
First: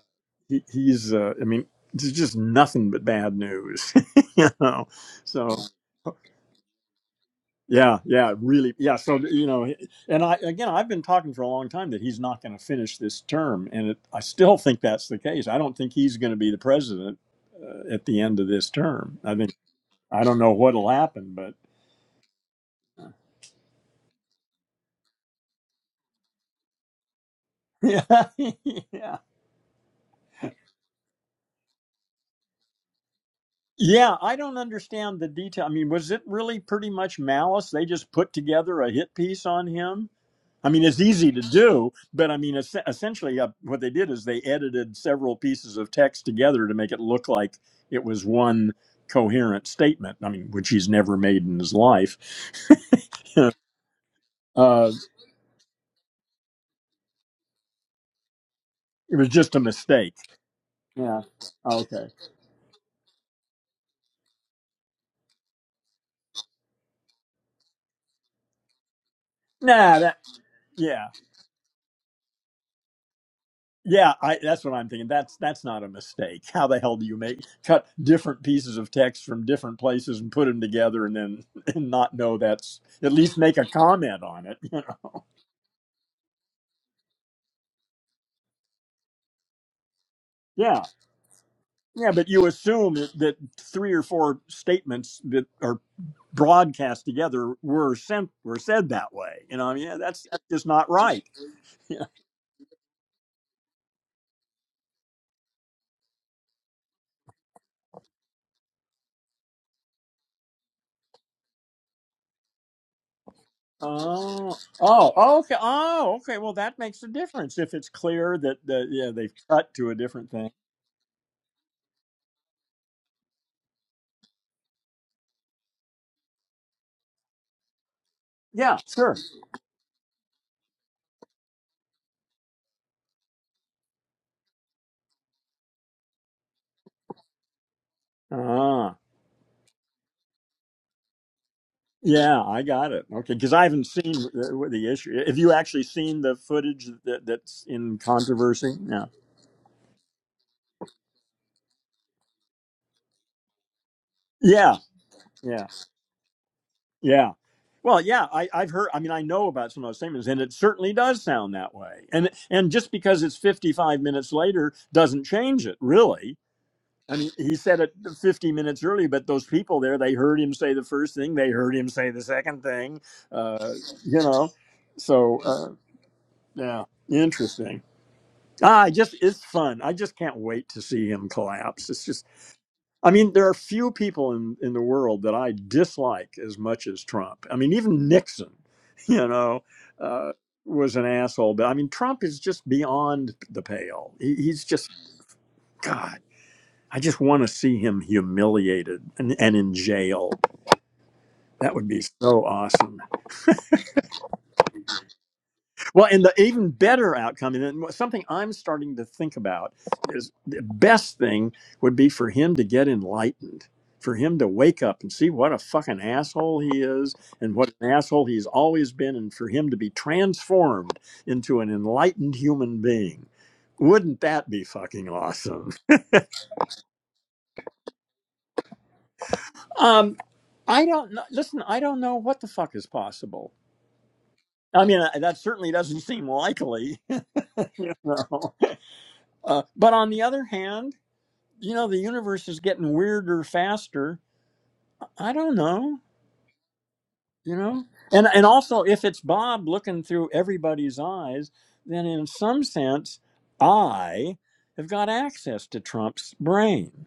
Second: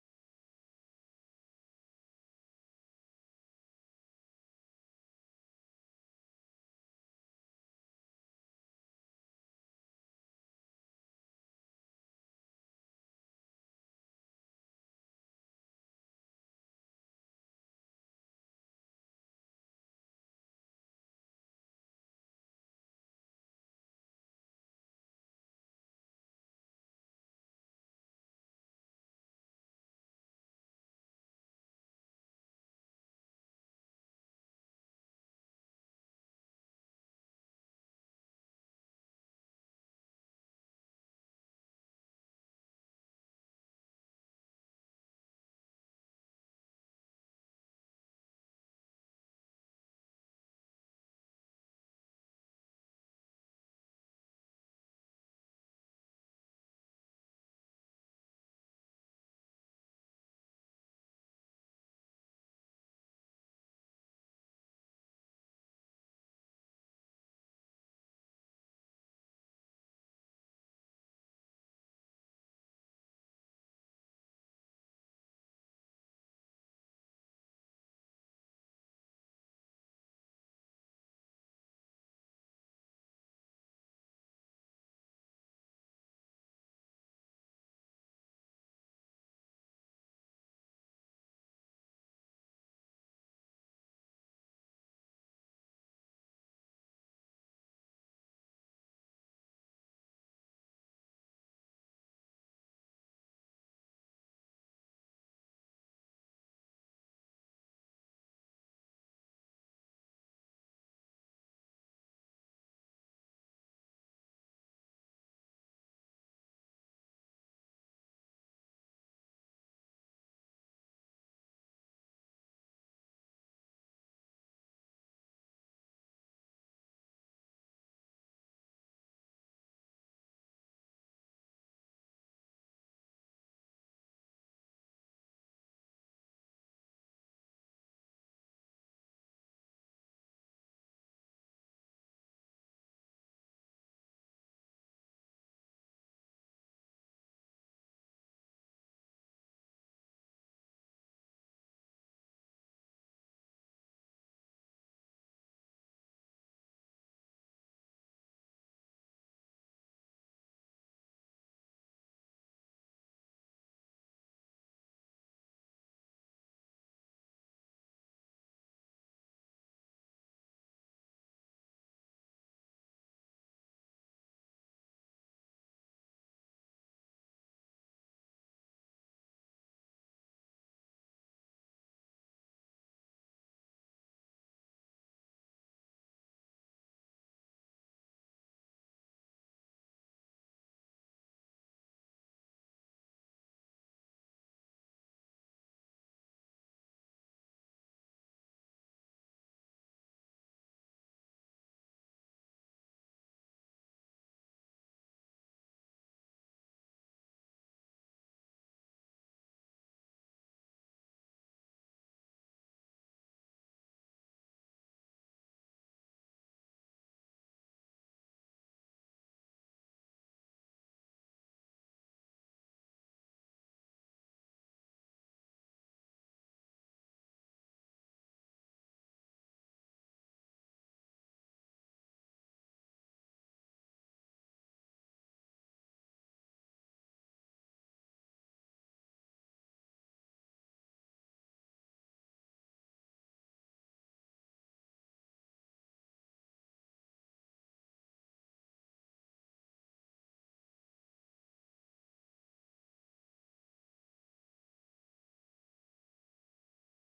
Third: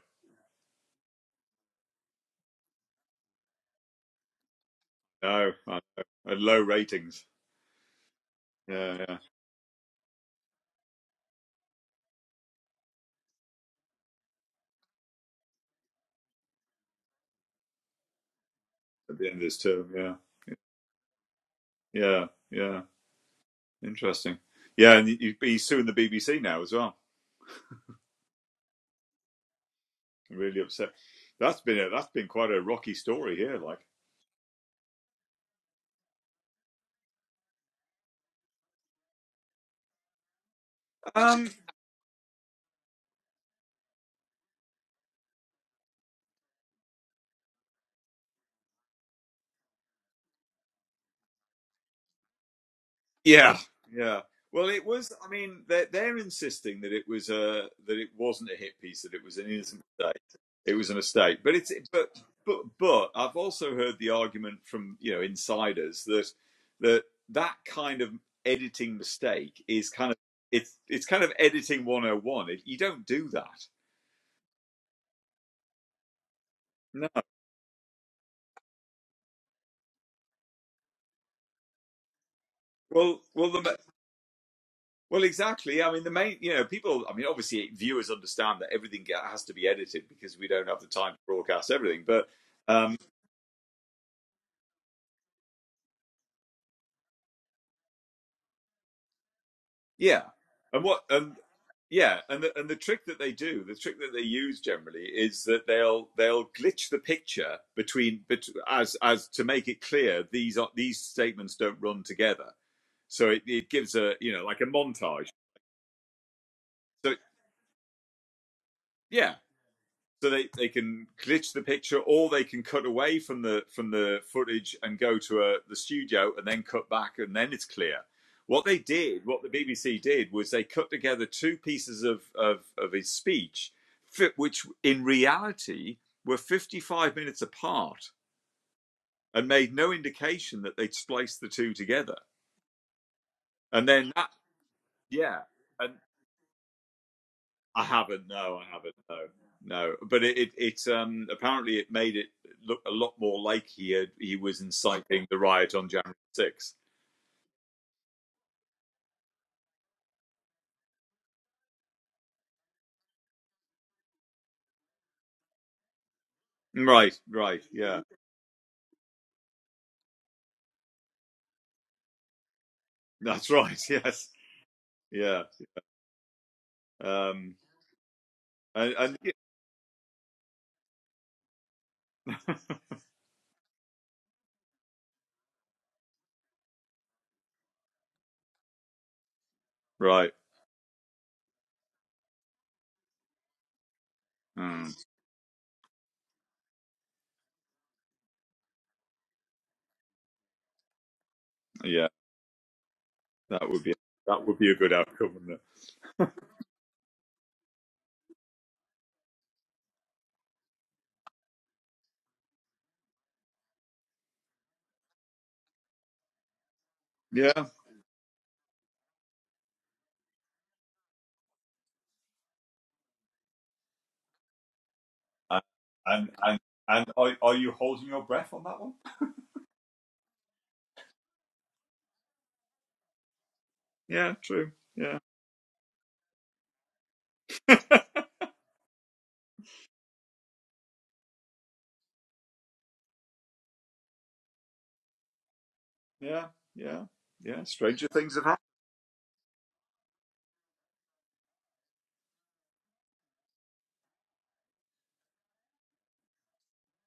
A: he, he's uh, I mean there's just nothing but bad news. you know,
C: No,
A: so.
C: I know. low ratings.
A: Yeah, yeah, really. Yeah,
C: Yeah,
A: so
C: yeah.
A: you know, and I again, I've been talking for a long time that he's not going to finish this term, and it, I still think that's the case. I don't think he's going to be the president uh, at the end of this
C: At
A: term.
C: the
A: I
C: end of
A: think
C: this term. Yeah,
A: I don't know what'll happen, but
C: yeah, yeah. Interesting. Yeah, and you, you're suing the BBC now as well.
A: yeah, yeah,
C: really upset. That's been a, that's been quite a rocky story here. Like,
A: yeah. I don't understand the detail. I mean, was it really pretty much malice? They just put together a hit piece on him I mean, it's easy to
C: Um,
A: do, but I mean, es- essentially, uh, what they did is they edited several pieces of text together to make it look like it was one coherent statement. I mean, which he's never made in his life.
C: yeah, yeah. Well, it
A: Uh,
C: was. I mean, they're, they're insisting that it was a that it wasn't a hit piece, that
A: it
C: it
A: was
C: was an
A: just a
C: innocent
A: mistake.
C: mistake. It was a
A: Yeah.
C: mistake. But it's
A: Okay.
C: but but but I've also heard the argument from you know insiders that that that kind of editing mistake is
A: Nah.
C: kind of
A: That.
C: it's it's
A: Yeah.
C: kind of editing 101. It, you don't do that.
A: Yeah. I. That's what I'm thinking. That's that's not a mistake. How the hell do
C: No.
A: you make cut different pieces of text from different places and put them together and then and not know that's at
C: Well,
A: least
C: well,
A: make a
C: the,
A: comment on it?
C: Well, exactly. I mean, the main, you know, people, I mean, obviously viewers understand that everything has to be edited because we don't have the time to broadcast everything.
A: Yeah,
C: But
A: but you assume
C: um,
A: that, that three or four statements that are broadcast together were sent were said that way. You know, I mean, yeah,
C: yeah.
A: that's that's just
C: And
A: not
C: what,
A: right.
C: and
A: Yeah.
C: yeah, and the, and the trick that they do, the trick that they use generally is that they'll they'll glitch the picture between bet- as as to make it clear these are these statements don't run together. So it, it gives a you know
A: Oh,
C: like a
A: oh,
C: montage.
A: oh, okay, oh, okay. Well, that makes a
C: So
A: difference if it's clear that the yeah
C: yeah,
A: they've cut to a
C: so
A: different
C: they,
A: thing.
C: they can glitch the picture or they can cut away from the from the footage and go to a, the studio and then cut back and then it's clear what
A: Yeah,
C: they
A: sure.
C: did what the bbc did was they cut together two pieces of of, of his speech which in reality were 55 minutes apart
A: Ah,
C: and made no indication that they'd spliced the two together
A: yeah, I got it. Okay, because I
C: and
A: haven't
C: then
A: seen
C: that
A: the, the issue. Have
C: yeah
A: you actually seen the footage that, that's
C: I
A: in
C: haven't. No, I
A: controversy?
C: haven't.
A: Yeah,
C: No, no. But it, it it's um apparently it made it look a lot more like he had, he was
A: yeah,
C: inciting the
A: yeah.
C: riot on January 6th.
A: Yeah. Well, yeah, I, I've heard. I mean, I know about some of those statements, and it certainly does sound that way. And and just because it's 55 minutes later doesn't change it, really.
C: Right.
A: I mean, he
C: Right.
A: said it
C: Yeah.
A: 50 minutes early, but those people there, they heard him say the first thing, they heard him say the second thing,
C: That's
A: uh,
C: right.
A: you
C: Yes.
A: know. So,
C: Yeah.
A: uh, yeah,
C: Um.
A: interesting. Ah, I
C: And,
A: just
C: and yeah,
A: it's fun. I just can't wait to see him collapse. It's just I mean, there are few people in, in the world that I dislike as much as Trump. I mean, even Nixon, you know,
C: right.
A: uh, was an asshole. But I mean, Trump is just beyond the pale. He, he's just,
C: Mm,
A: God, I just want to see him humiliated and, and in jail. That would be
C: yeah.
A: so awesome.
C: That would be that would be a good outcome, wouldn't it?
A: Well, and the even better outcome, and something I'm starting to think about is the best thing would be for him to get enlightened, for him to wake up and see what a fucking asshole he is and
C: Yeah.
A: what an asshole he's always been, and for him to be transformed into an enlightened human being. Wouldn't that be fucking
C: And
A: awesome?
C: and and, and are are you holding your breath on that one?
A: Um, I don't know. Listen, I don't know what the fuck is possible.
C: Yeah. True.
A: I mean,
C: Yeah.
A: that certainly doesn't seem likely. you know? Uh, but on the other hand, you know the universe is getting weirder faster i don't know
C: Yeah. Yeah.
A: you
C: Yeah.
A: know
C: Stranger
A: and
C: things have
A: and
C: happened.
A: also if it's bob looking through everybody's eyes then in some sense i have got access to trump's brain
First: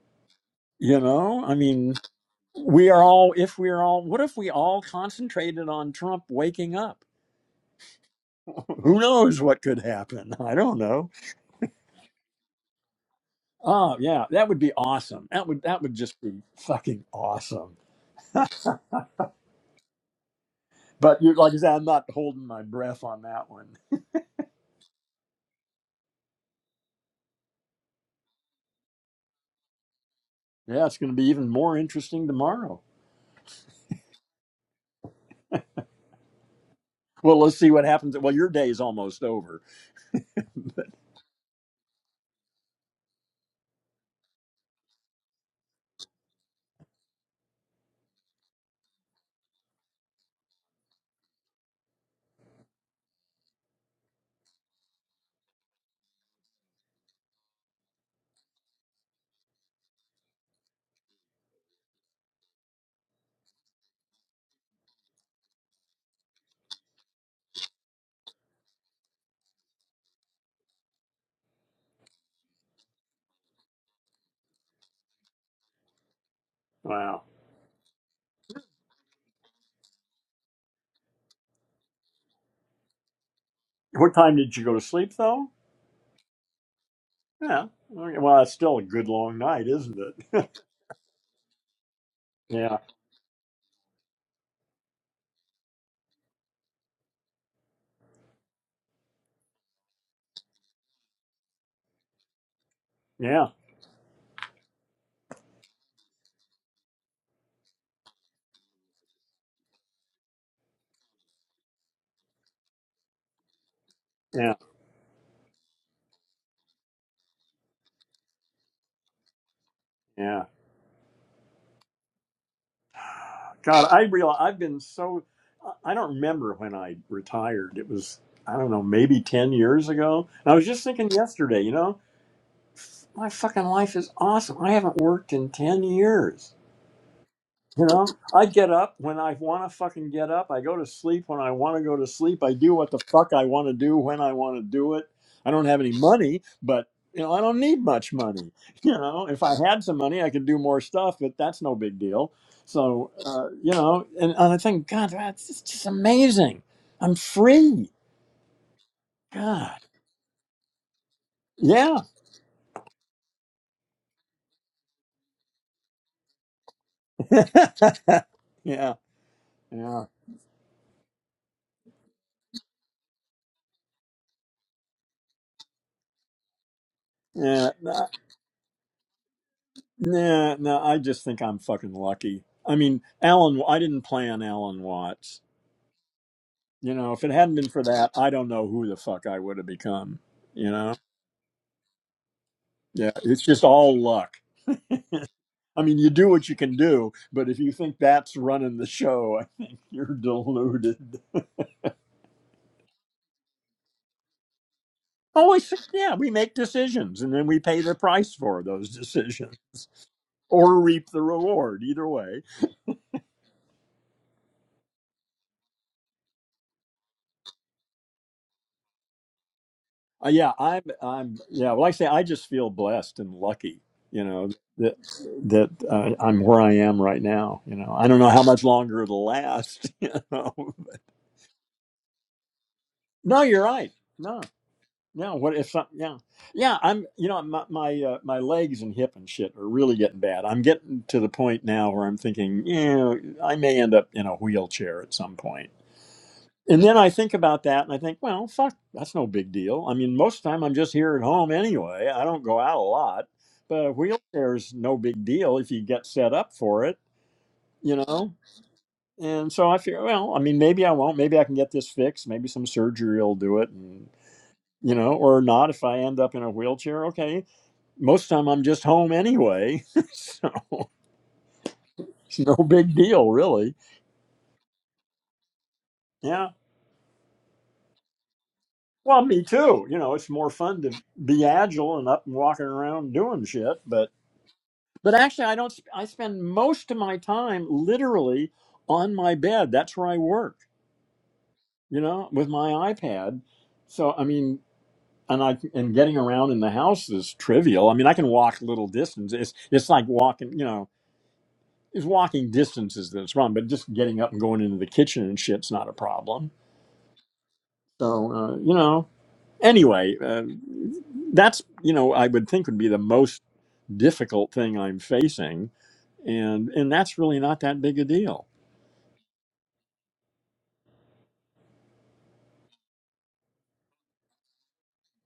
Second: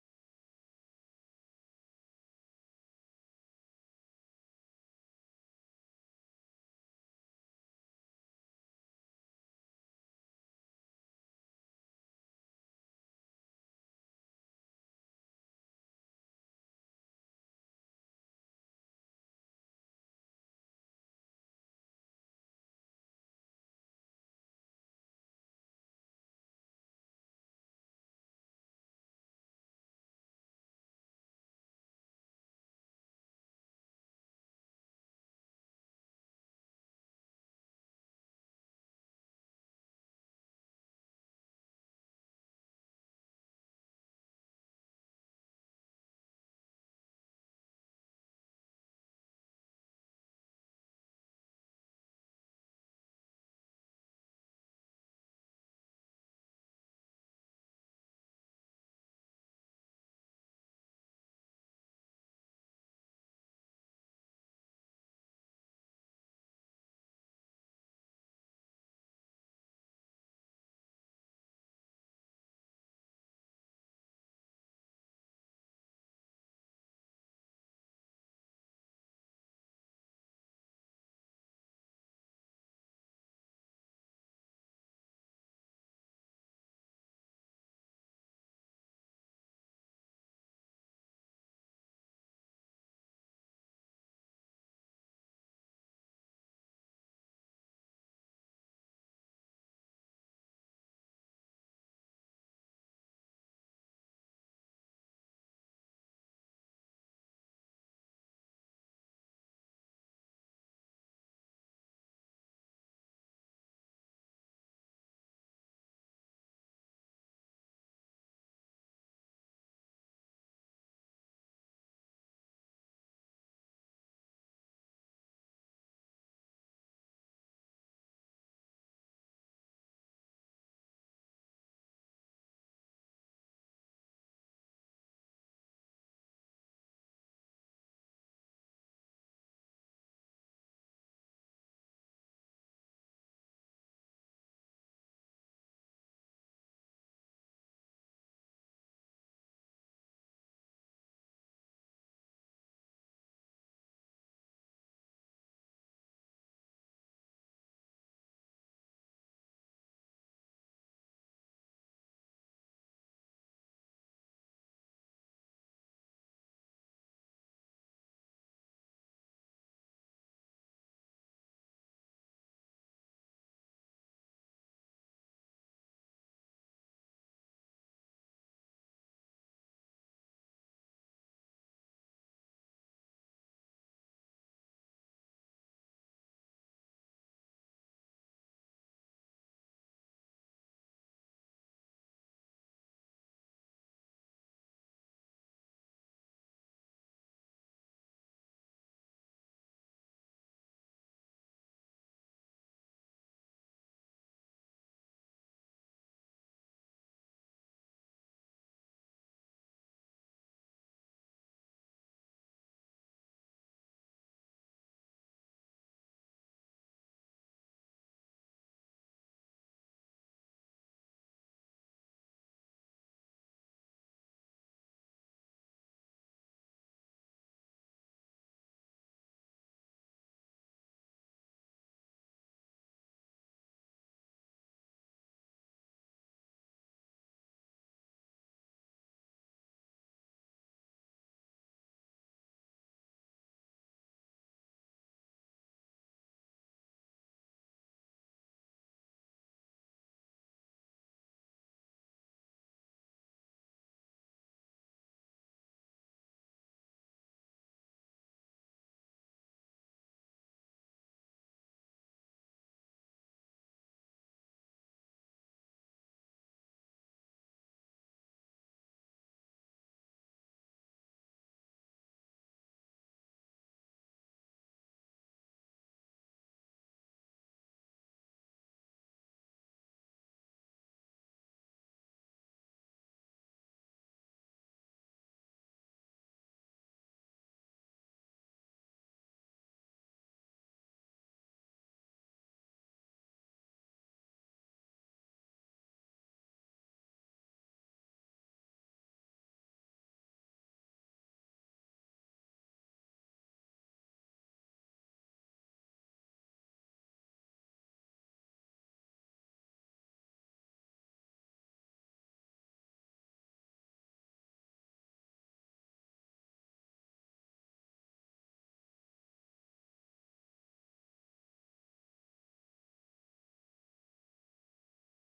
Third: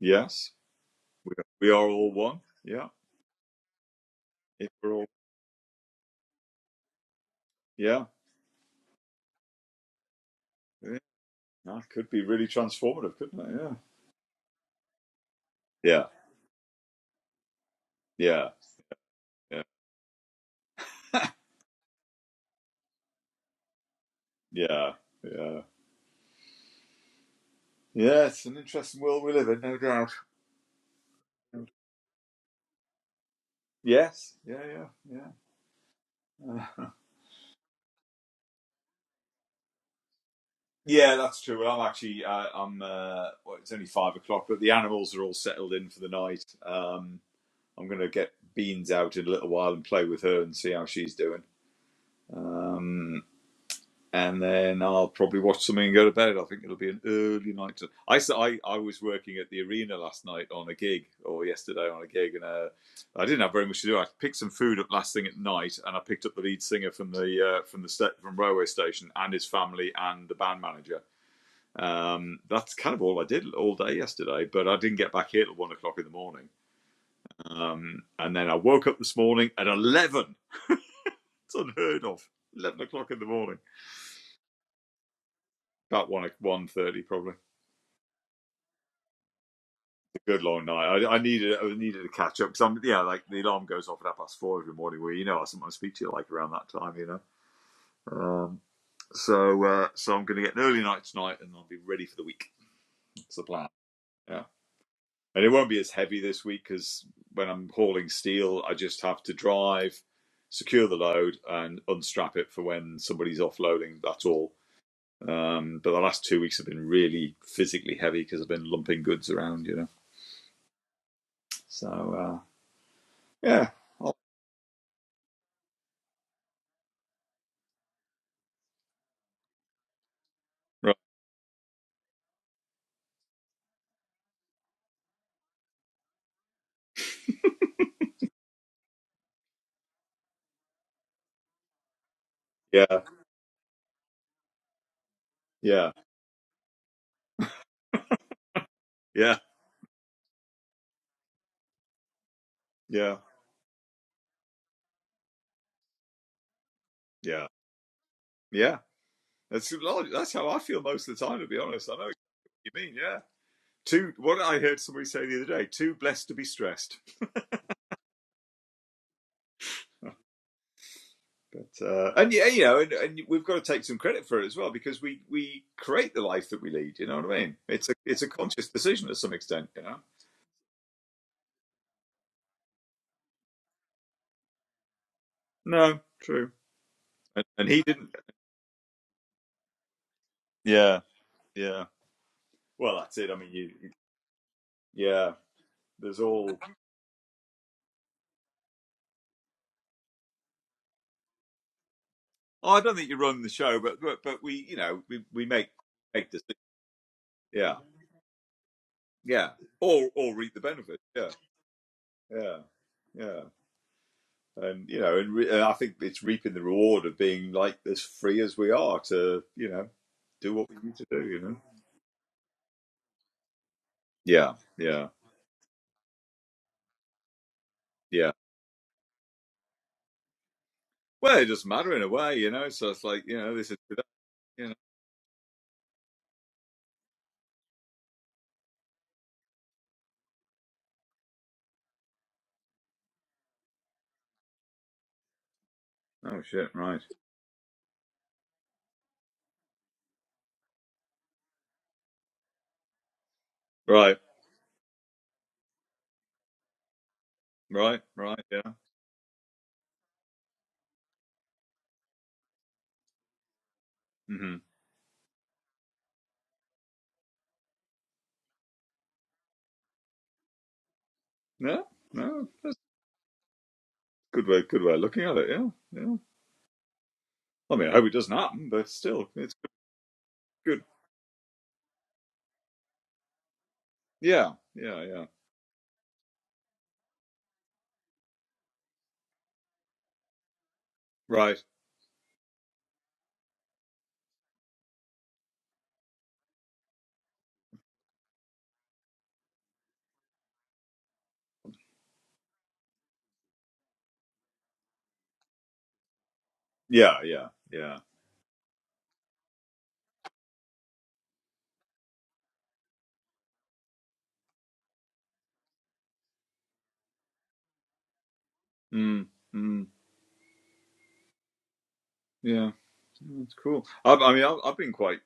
C: Yes.
A: you
C: We
A: know
C: are,
A: i
C: we are
A: mean
C: all one. Yeah.
A: we are all if we're all what if we
C: if
A: all
C: we're all
A: concentrated on trump waking up
C: yeah,
A: who knows what could happen i don't
C: yeah.
A: know
C: That could be really transformative, couldn't it?
A: oh yeah that would be awesome that would that would
C: Yeah.
A: just be fucking awesome
C: Yeah. Yeah. Yeah.
A: but you like I said, I'm not holding my breath on that one.
C: Yeah. Yeah. Yeah, it's an interesting world we live in, no doubt.
A: Yeah, it's going to be even more interesting tomorrow.
C: Yes. Yeah, yeah, yeah. uh,
A: Well, let's see what happens. Well, your day's almost over.
C: yeah, that's true. Well, I'm actually, uh, I'm. Uh, well, it's only five o'clock, but the animals are all settled in for the night. Um, I'm going to get Beans out in a little while and play with her and see how she's doing. Um, and then I'll probably watch something and go to bed. I think it'll be an early night. To, I I, I was working at the arena last night on a gig, or yesterday on a gig, and uh, I didn't have very much to do. I picked some food up last thing at night, and I picked up the lead singer from the uh, from the sta- from railway station and his family and the band manager. Um, that's kind of all I did all day yesterday, but I didn't get back here till one o'clock in the morning.
A: Wow.
C: Um, and then I woke up this morning at eleven. It's unheard of. Eleven o'clock in the morning.
A: What time did you go to sleep, though?
C: About one one thirty probably.
A: Yeah. Okay, Well, it's still a good long night, isn't it?
C: good long night. I, I needed I needed a catch up because I'm
A: yeah.
C: yeah like the alarm goes off at half past four every morning. Where you know I sometimes speak to you like around that time, you know. Um, so uh, so I'm going to get an early night tonight and I'll be ready for the week. That's the
A: Yeah.
C: plan. Yeah, and it won't be as heavy this week because when I'm hauling steel, I just have to drive, secure the load, and unstrap it for when somebody's offloading. That's all.
A: Yeah.
C: Um, but the last two weeks have been really physically heavy because I've been lumping goods around, you know.
A: Yeah.
C: So uh, yeah,
A: God, I realize I've been so. I I don't remember when I retired. It was, I don't know, maybe 10 years ago. And I was just
C: Right.
A: thinking yesterday, you know, my fucking life is awesome. I haven't worked in 10 years You know, I get up when I want to fucking get up. I go to sleep when I want to go to sleep. I do
C: Yeah,
A: what the fuck I want to do when I want to do it. I don't have
C: Yeah,
A: any money, but you know, I don't need much money. You know,
C: yeah,
A: if I had some money, I could do more stuff, but that's no big deal. So,
C: yeah,
A: uh, you know, and, and I think, God, that's just, just amazing. I'm
C: yeah,
A: free.
C: yeah. That's
A: God.
C: that's how I feel most of the time, to be honest. I
A: Yeah.
C: know what you mean. Yeah, too. What I heard somebody say the other day: too blessed to be stressed.
A: yeah. Yeah.
C: But uh, and yeah, you know, and, and we've got to take some credit for it as well because we we create the life that we lead. You know what I mean? It's a
A: Yeah.
C: it's a conscious decision to some extent. You know?
A: Nah, nah, I just think I'm fucking lucky. I mean, Alan, I didn't plan Alan Watts.
C: No, true.
A: You know, if it
C: And,
A: hadn't been
C: and
A: for
C: he
A: that,
C: didn't.
A: I don't know who the fuck I would have become. You know?
C: Yeah, yeah. Well,
A: Yeah,
C: that's it. I
A: it's
C: mean,
A: just
C: you. you-
A: all luck.
C: Yeah,
A: I mean, you
C: there's
A: do what
C: all.
A: you can do, but if you think that's running the show, I think you're deluded.
C: Oh, I don't think you run the show, but but, but we, you know, we we
A: Oh, I
C: make
A: see. Yeah,
C: make
A: we
C: decisions.
A: make decisions and then we
C: Yeah.
A: pay the price for those
C: Yeah,
A: decisions
C: or or reap the
A: or
C: benefit.
A: reap the
C: Yeah,
A: reward, either way.
C: yeah, yeah. And you know, and, re- and I think it's reaping the reward of being like as free as we are to you know
A: Uh, yeah,
C: do what we
A: I'm.
C: need to do.
A: I'm.
C: You know.
A: Yeah. Well, like I say, I just feel blessed and lucky. You know
C: Yeah,
A: that
C: yeah,
A: that uh, I'm where I am right now. You know, I don't know
C: yeah.
A: how much longer it'll last. You know.
C: Well, it doesn't matter in a way, you know. So it's like you
A: No,
C: know,
A: you're
C: this is
A: right. No.
C: you know.
A: No. What if? Some, yeah. Yeah. I'm. You know, my my uh, my legs and hip and shit are really getting bad. I'm getting to the point now where I'm thinking, you know, I may end up in a wheelchair at some point.
C: Oh shit!
A: And then
C: Right,
A: I think about that and I think, well, fuck, that's no big deal. I mean, most of the time I'm just here at home anyway. I don't go out a lot, but a
C: right,
A: wheelchair's no big deal if you get set up for it, you
C: right,
A: know?
C: right. Yeah.
A: And so I figure, well, I mean, maybe I won't. Maybe I can get this fixed. Maybe some surgery will do it, and
C: Mm-hmm.
A: you know, or not if I end up in a wheelchair. Okay, most of the time I'm just home anyway, so
C: Yeah.
A: it's
C: No,
A: no
C: that's
A: big deal, really.
C: a good way. Good way of looking at it. Yeah, yeah.
A: Yeah,
C: I mean, I hope it doesn't happen, but
A: Well,
C: still,
A: me
C: it's
A: too. You know, it's more fun
C: good.
A: to be agile and up and walking around doing shit. But
C: Yeah, yeah,
A: but
C: yeah.
A: actually, I don't. sp- I spend most of my time literally on my bed. That's where I work.
C: Right.
A: You know, with my iPad. So I mean, and I and getting around in the house is trivial. I mean, I can walk little distance. It's it's like walking. You know, it's walking distances that's wrong. But just getting up and going into the kitchen and shit's not a problem.
C: Yeah, yeah, yeah.
A: So uh, you know. anyway, uh, that's you know I would think would be the most difficult thing I'm facing, and and that's really not that big a deal.
C: Mm. mm. Yeah, that's cool. I've, I mean, I've, I've been quite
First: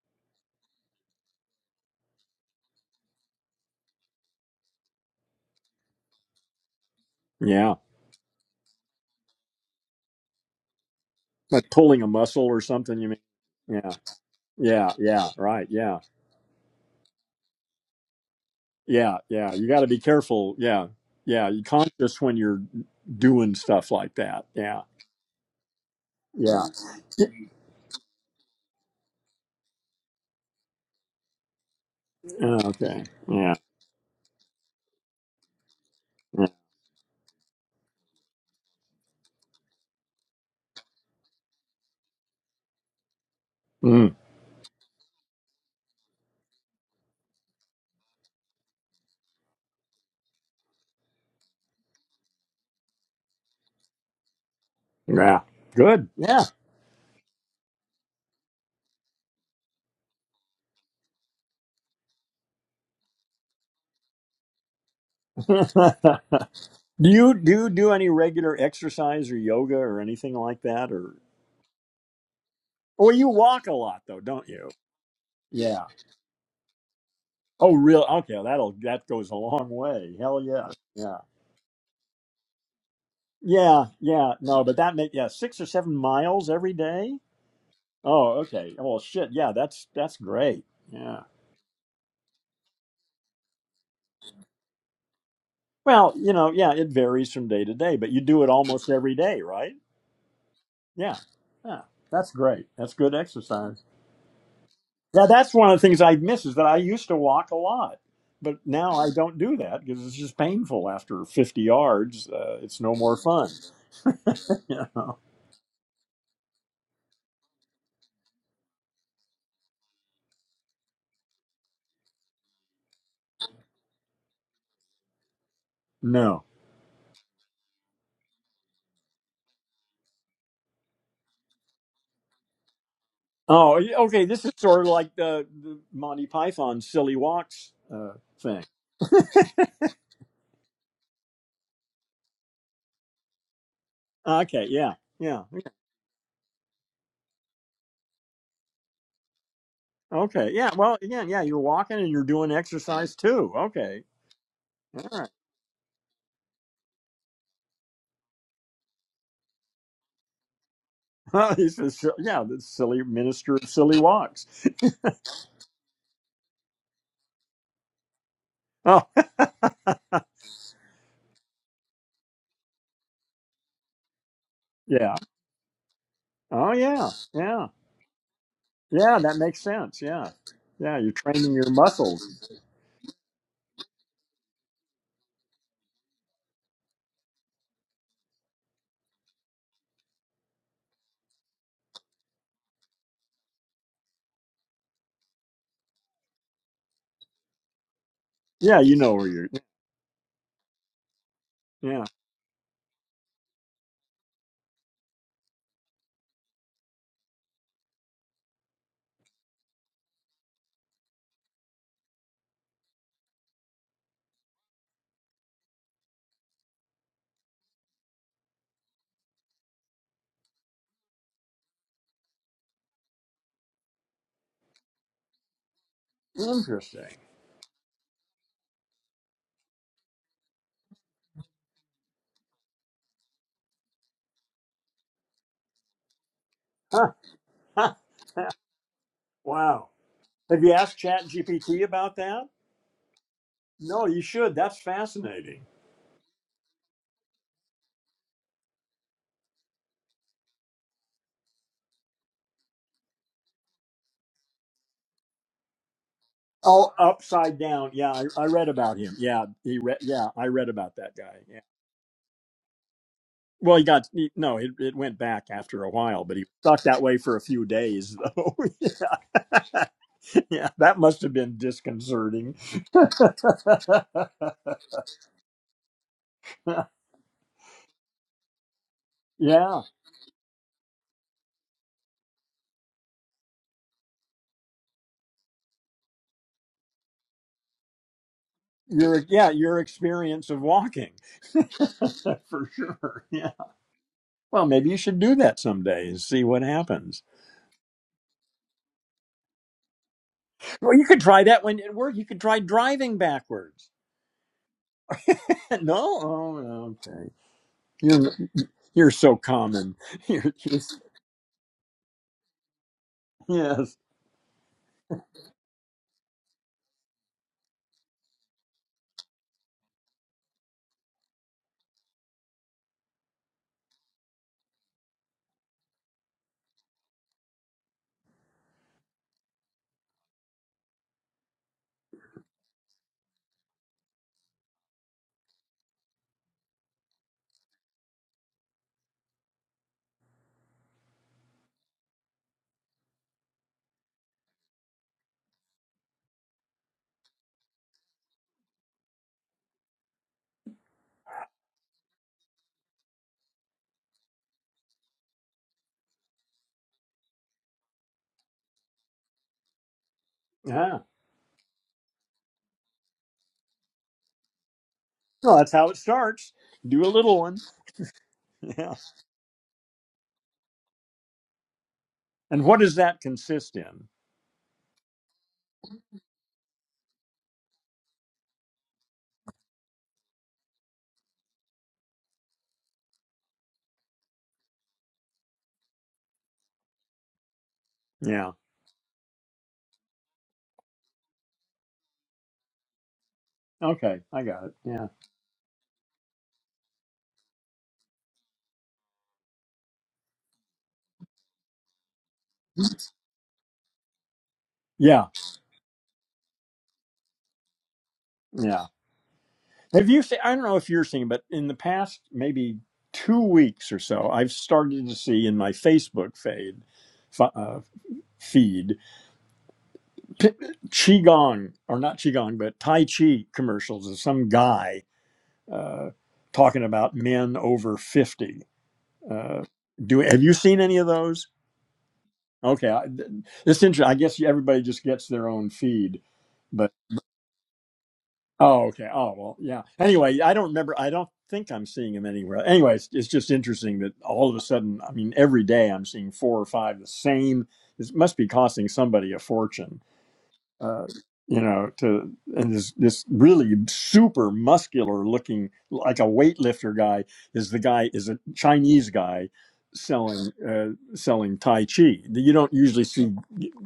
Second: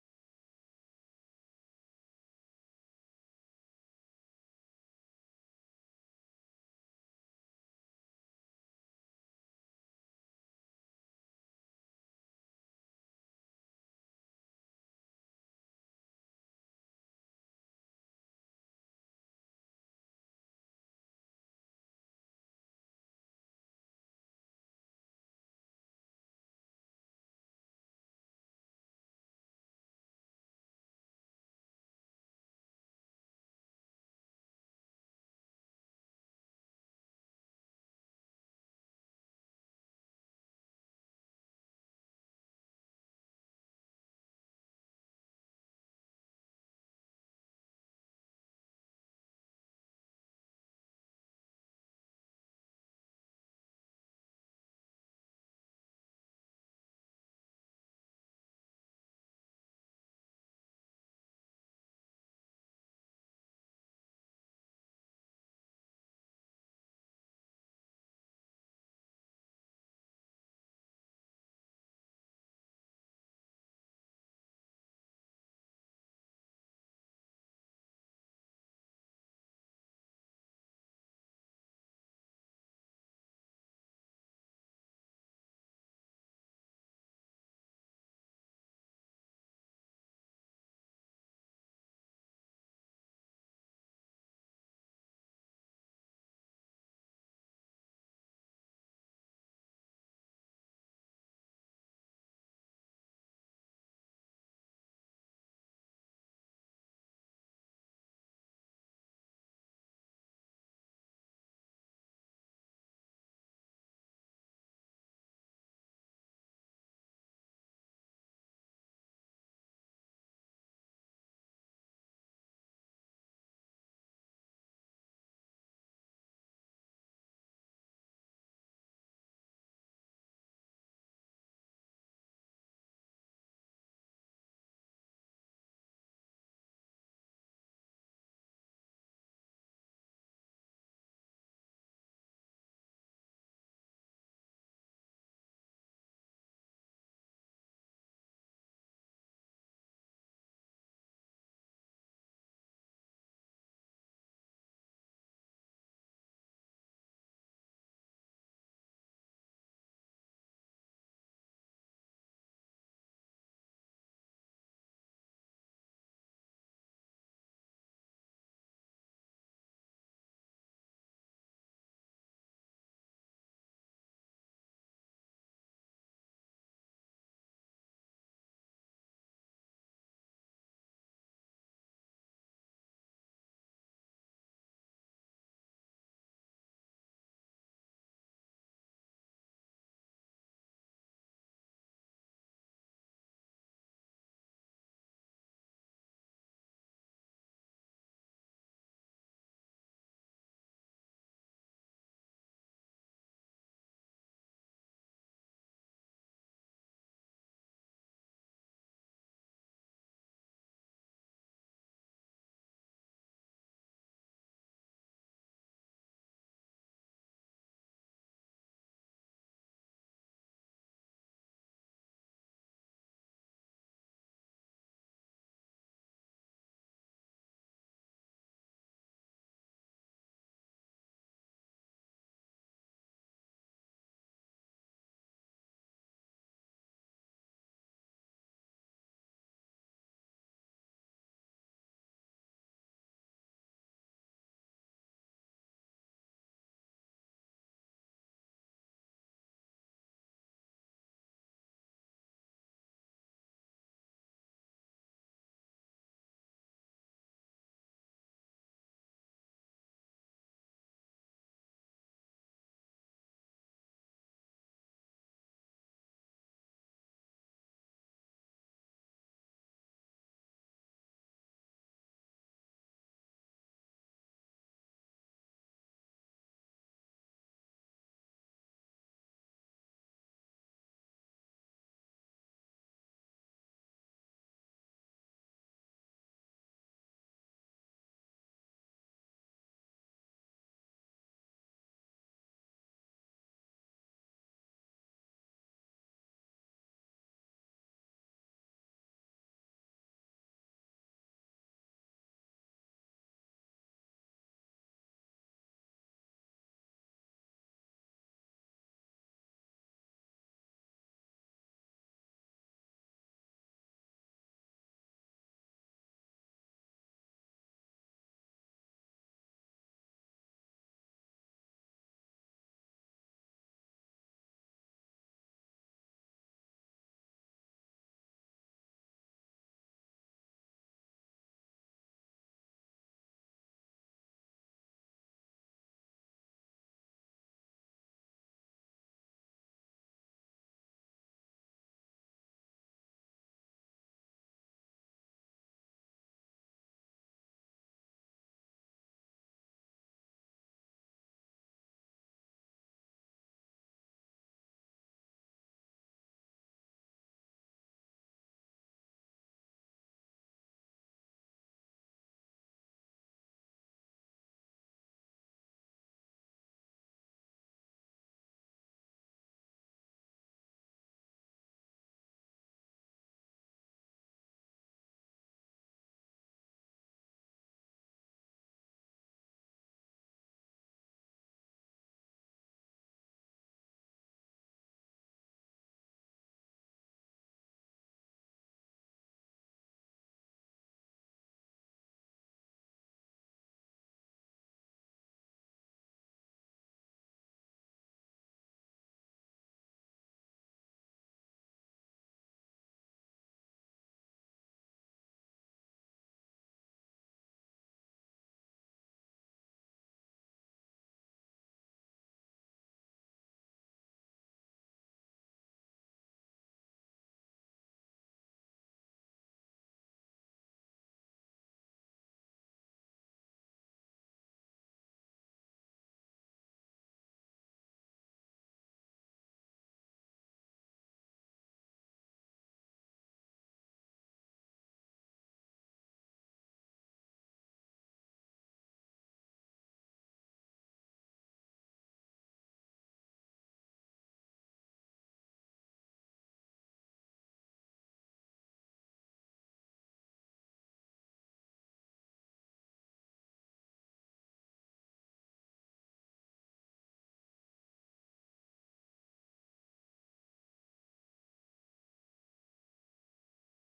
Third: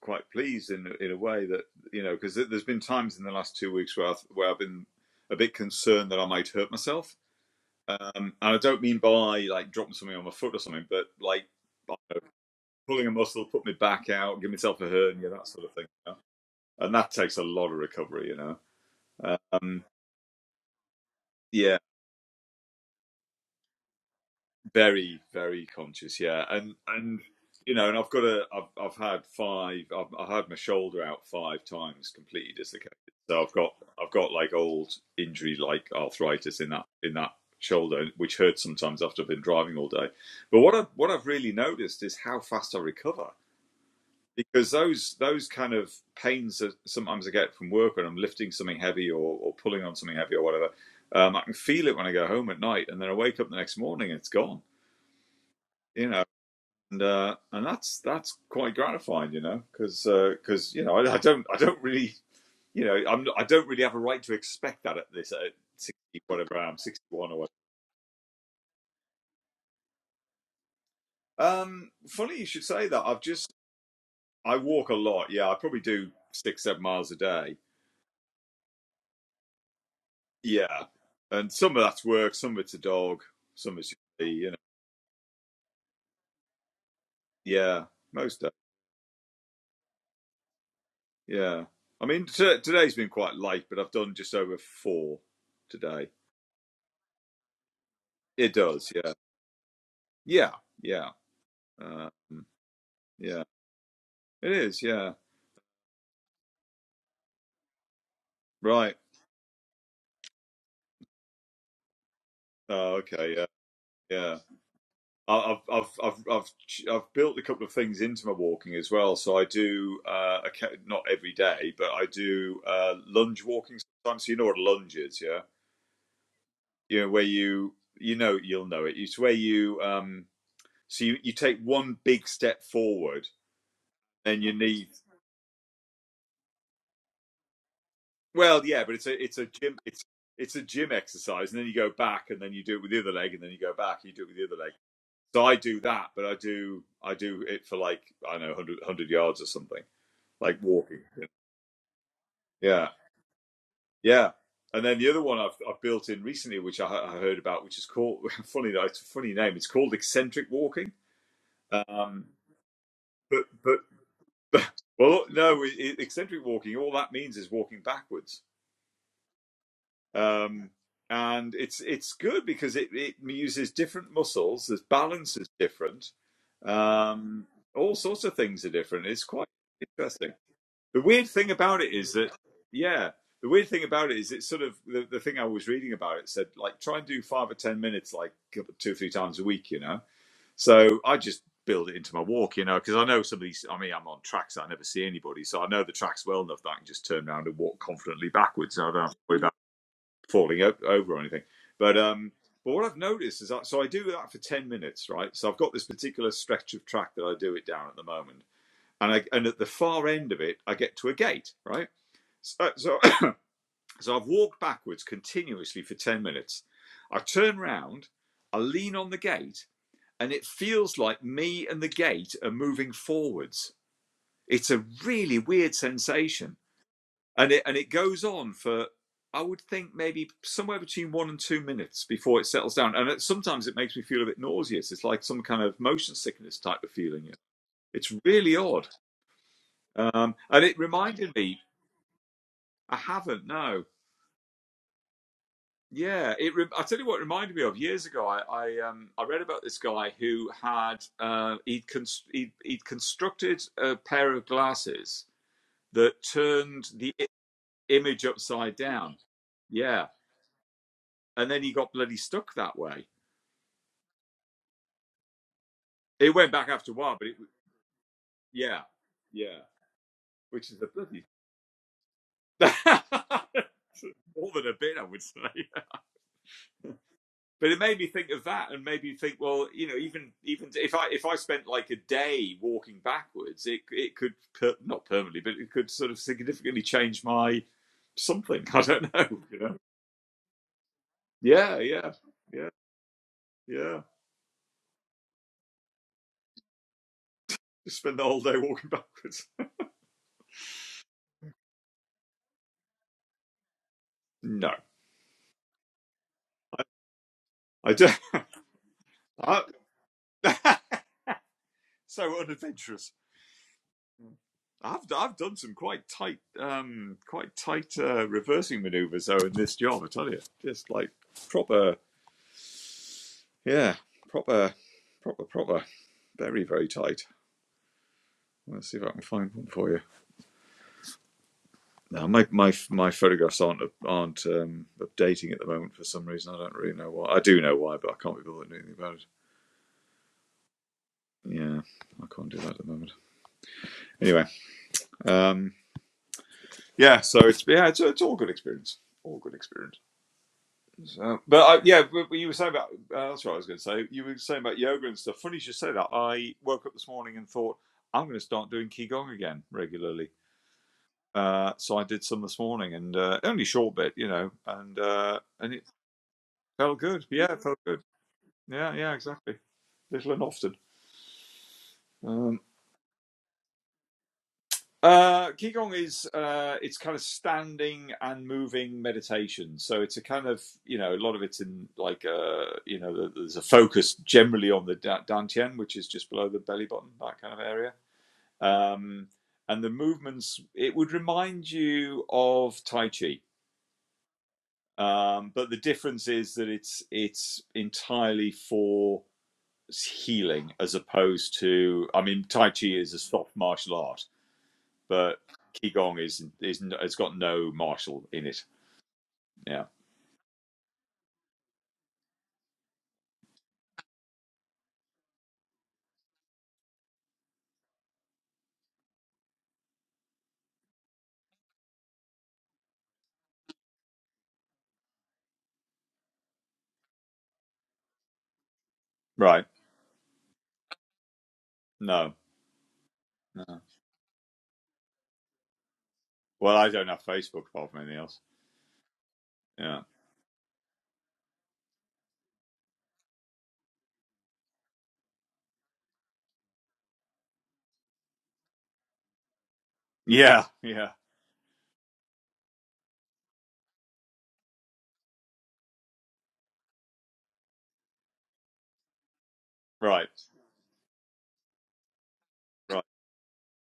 C: quite pleased in in a way that you know because there's been times in the last two weeks where I've, where I've been a bit concerned that I might hurt myself.
A: Yeah,
C: Um, and I don't mean by like dropping something on my foot or something, but like
A: like pulling a muscle or something.
C: pulling
A: You
C: a
A: mean?
C: muscle, put my
A: Yeah,
C: back out, give myself a
A: yeah,
C: hernia,
A: yeah.
C: that sort
A: Right.
C: of thing.
A: Yeah,
C: You know? And that takes a lot of recovery, you know.
A: yeah, yeah. You got
C: Um,
A: to be careful. Yeah, yeah. You
C: yeah,
A: conscious when you're doing stuff like that. Yeah,
C: very very conscious yeah
A: yeah.
C: and and
A: Yeah,
C: you know and i've got a i've, I've had five I've, i had my shoulder out five times completely dislocated
A: Okay.
C: so i've
A: Yeah.
C: got i've got like old injury like
A: Yeah.
C: arthritis in that in that shoulder which hurts sometimes after i've been driving all day but what i what i've really noticed is how fast i recover
A: Mm,
C: because those those kind of pains that sometimes i get from work when i'm lifting something heavy or, or pulling on something heavy or whatever um, i can feel it when i go home at night and then i wake up the next morning and it's gone
A: yeah.
C: you
A: Good.
C: know
A: Yeah.
C: and uh, and that's that's quite gratifying, you know, because uh, because you know I, I don't I don't really you know I'm I don't really have a right to expect that at this at
A: do
C: sixty whatever I am sixty one
A: you
C: or
A: do you do any regular exercise or yoga or anything like that or
C: whatever. Um, funny you should say that.
A: Well,
C: I've
A: you
C: just
A: walk a lot though, don't
C: I
A: you?
C: walk a lot. Yeah, I probably
A: Yeah.
C: do six seven miles a day.
A: Oh, real? Okay, that'll that goes a long way. Hell yeah,
C: Yeah,
A: yeah,
C: and some of that's work, some of it's a dog, some of
A: yeah,
C: it's
A: yeah.
C: you know.
A: No, but that make yeah six or seven miles every day.
C: Yeah, most
A: Oh,
C: days.
A: okay. Well, shit. Yeah, that's that's great. Yeah.
C: Yeah, I mean t- today's been quite light, but I've done just over four today.
A: Well, you know, yeah, it varies from day to day, but you do it
C: It does.
A: almost
C: Yeah,
A: every day, right?
C: yeah, yeah.
A: Yeah. Yeah.
C: Um,
A: That's great. That's good
C: yeah,
A: exercise.
C: it is. Yeah,
A: Yeah, that's one of the things I miss is that I used to walk a lot, but now
C: right.
A: I don't do that because it's just painful after 50 yards. Uh, it's no
C: Oh,
A: more
C: okay. Yeah,
A: fun.
C: yeah.
A: Yeah.
C: I- I've I've I've I've ch- I've built a couple of things into my walking as well. So I do uh, occa- not every day, but I do uh, lunge walking sometimes. So you know what a lunge is, yeah?
A: no.
C: You know where you you know you'll know it. It's where you um so you, you take one big step forward
A: Oh, yeah, okay.
C: and
A: This is
C: your
A: sort of
C: knee.
A: like the, the Monty Python silly walks uh, thing.
C: Well, yeah, but it's a it's a gym it's it's a gym exercise, and then you go back, and then you do it with the other leg, and then you go back, you do it with the other
A: Okay.
C: leg
A: Yeah. Yeah.
C: So I
A: yeah.
C: do that, but I do I do it for like I don't know 100, yards or something,
A: Okay.
C: like
A: Yeah. Well,
C: walking.
A: again, Yeah. You're walking and you're doing
C: Yeah,
A: exercise too. Okay.
C: yeah. And then the
A: All
C: other
A: right.
C: one I've, I've built in recently, which I, I heard about, which is called funny. no, It's a funny name. It's called eccentric walking.
A: Well, this is, si,
C: Um,
A: yeah. The silly
C: but,
A: minister of
C: but
A: silly
C: but
A: walks.
C: well, no, eccentric walking. All that means is walking backwards.
A: Oh,
C: Um, and it's it's good because it, it uses different muscles. There's
A: yeah.
C: balance is different.
A: Oh, yeah.
C: Um,
A: Yeah.
C: all sorts of things are different.
A: Yeah.
C: It's
A: That
C: quite
A: makes sense.
C: interesting.
A: Yeah. Yeah.
C: The
A: You're
C: weird thing
A: training your
C: about it is that,
A: muscles.
C: yeah, the weird thing about it is it's sort of the, the thing I was reading about it said, like, try and do five or 10 minutes, like two or three times a week, you know? So I just build it into my walk, you know, because I know some of these, I mean, I'm on tracks that I never see anybody. So I know the tracks well enough that I can just turn around and walk confidently backwards.
A: Yeah.
C: So I
A: You
C: don't have
A: know
C: to
A: where
C: worry
A: you're.
C: about falling o- over or anything. But,
A: Yeah.
C: um, but what I've noticed is that, so I do that for 10 minutes, right? So I've got this particular stretch of track that I do it down at the moment. And, I, and at the far end of it, I get to a gate, right? So, so, so I've walked backwards continuously for 10 minutes. I turn round, I lean on the gate, and it feels like me and the gate are moving forwards. It's a really weird sensation.
A: Interesting.
C: And it, and it goes on for, I would think, maybe somewhere between one and two minutes before it settles down. And it, sometimes it makes me feel a bit nauseous. It's like some kind of motion sickness type of feeling. It's really odd.
A: wow.
C: Um, and
A: Have you
C: it
A: asked
C: reminded me,
A: ChatGPT about that?
C: I haven't, no.
A: No, you should. That's fascinating.
C: Yeah, it. Re- I tell you what, it reminded me of years ago. I I, um, I read about this guy who had uh, he'd, cons- he'd he'd constructed a pair of glasses that turned
A: Oh,
C: the I-
A: upside down. Yeah,
C: image
A: I, I read
C: upside
A: about him.
C: down.
A: Yeah, he read.
C: Yeah,
A: Yeah, I read about that guy.
C: and
A: Yeah.
C: then he got bloody stuck that way.
A: Well, he got he, no. It, it went back after a while,
C: It
A: but he
C: went back
A: stuck
C: after a
A: that
C: while,
A: way
C: but it
A: for a few days, though.
C: yeah, yeah,
A: yeah. yeah,
C: which is a
A: that must
C: bloody
A: have been disconcerting.
C: more than a bit, I would say. but it made me think of that and made me think well
A: yeah,
C: you know even even if i if i spent like a day walking backwards it it could per, not permanently but it could sort of significantly change my something i don't
A: your
C: know
A: yeah
C: you know
A: your experience of walking
C: yeah yeah yeah
A: for sure. Yeah.
C: yeah
A: Well, maybe you should do that someday and see what happens.
C: just spend the whole day walking backwards
A: Well, you could try that when at work. You could try driving backwards.
C: no
A: no, oh, okay.
C: i don't
A: You're you're so
C: I,
A: common. You're just
C: so unadventurous
A: yes.
C: I've, I've done some quite tight um quite tight uh, reversing maneuvers though in this job i tell you just like proper Yeah, proper, proper, proper. Very, very tight. Let's see if I can find one for you. Now, my my my photographs aren't aren't um, updating at the moment for some reason. I don't really know why. I do know why, but I can't be bothered doing anything about it. Yeah, I can't do that at the moment. Anyway, um, yeah. So it's yeah, it's, it's all good experience. All good experience. So, but I, yeah, but but you were saying about uh, that's what I was going to say. You were saying about yoga and stuff. Funny you should say that. I woke up this morning and thought I'm going to start doing qigong again regularly
A: Yeah.
C: Uh, so I did some this morning, and uh, only a short bit, you know, and uh,
A: Well, that's
C: and it
A: how it starts.
C: felt
A: Do a
C: good.
A: little
C: Yeah,
A: one.
C: it felt good. Yeah,
A: Yeah.
C: yeah, exactly. Little and often. Um,
A: And what does that consist in?
C: uh, Qigong is uh, it's kind of standing and moving meditation. So it's a kind of you know a lot of it's in like uh, you know there's a focus generally on the da- dantian, which is just below the belly button, that kind of area.
A: Yeah.
C: Um, and the movements it would remind you of Tai Chi
A: Okay, I got it. Yeah.
C: Um, but the difference is that it's it's entirely for healing as opposed to I mean Tai Chi is a soft martial art,
A: Yeah.
C: but Qigong is is it's got no martial in it.
A: Yeah.
C: Yeah.
A: Have you? se- I don't know if you're seeing, but in the past maybe two weeks or so, I've started to see in my Facebook fade, f- uh, feed p- qigong or not qigong but tai chi commercials of some guy uh, talking about men over 50 uh,
C: Right.
A: do have you seen any of those
C: No.
A: okay I, th-
C: No.
A: it's interesting i guess everybody just gets their own feed
C: Well, I
A: but
C: don't have Facebook apart from anything else.
A: oh okay oh well yeah
C: Yeah.
A: anyway i don't remember i don't think i'm seeing them anywhere anyway it's, it's just interesting that all of a sudden i mean every day i'm seeing four or five the same it must be costing somebody a fortune
C: Yeah.
A: uh,
C: Yeah.
A: you know, to and this this really super muscular looking like a weightlifter guy is the guy is a Chinese guy
C: Right.
A: selling uh, selling Tai Chi. You don't
C: Right.
A: usually see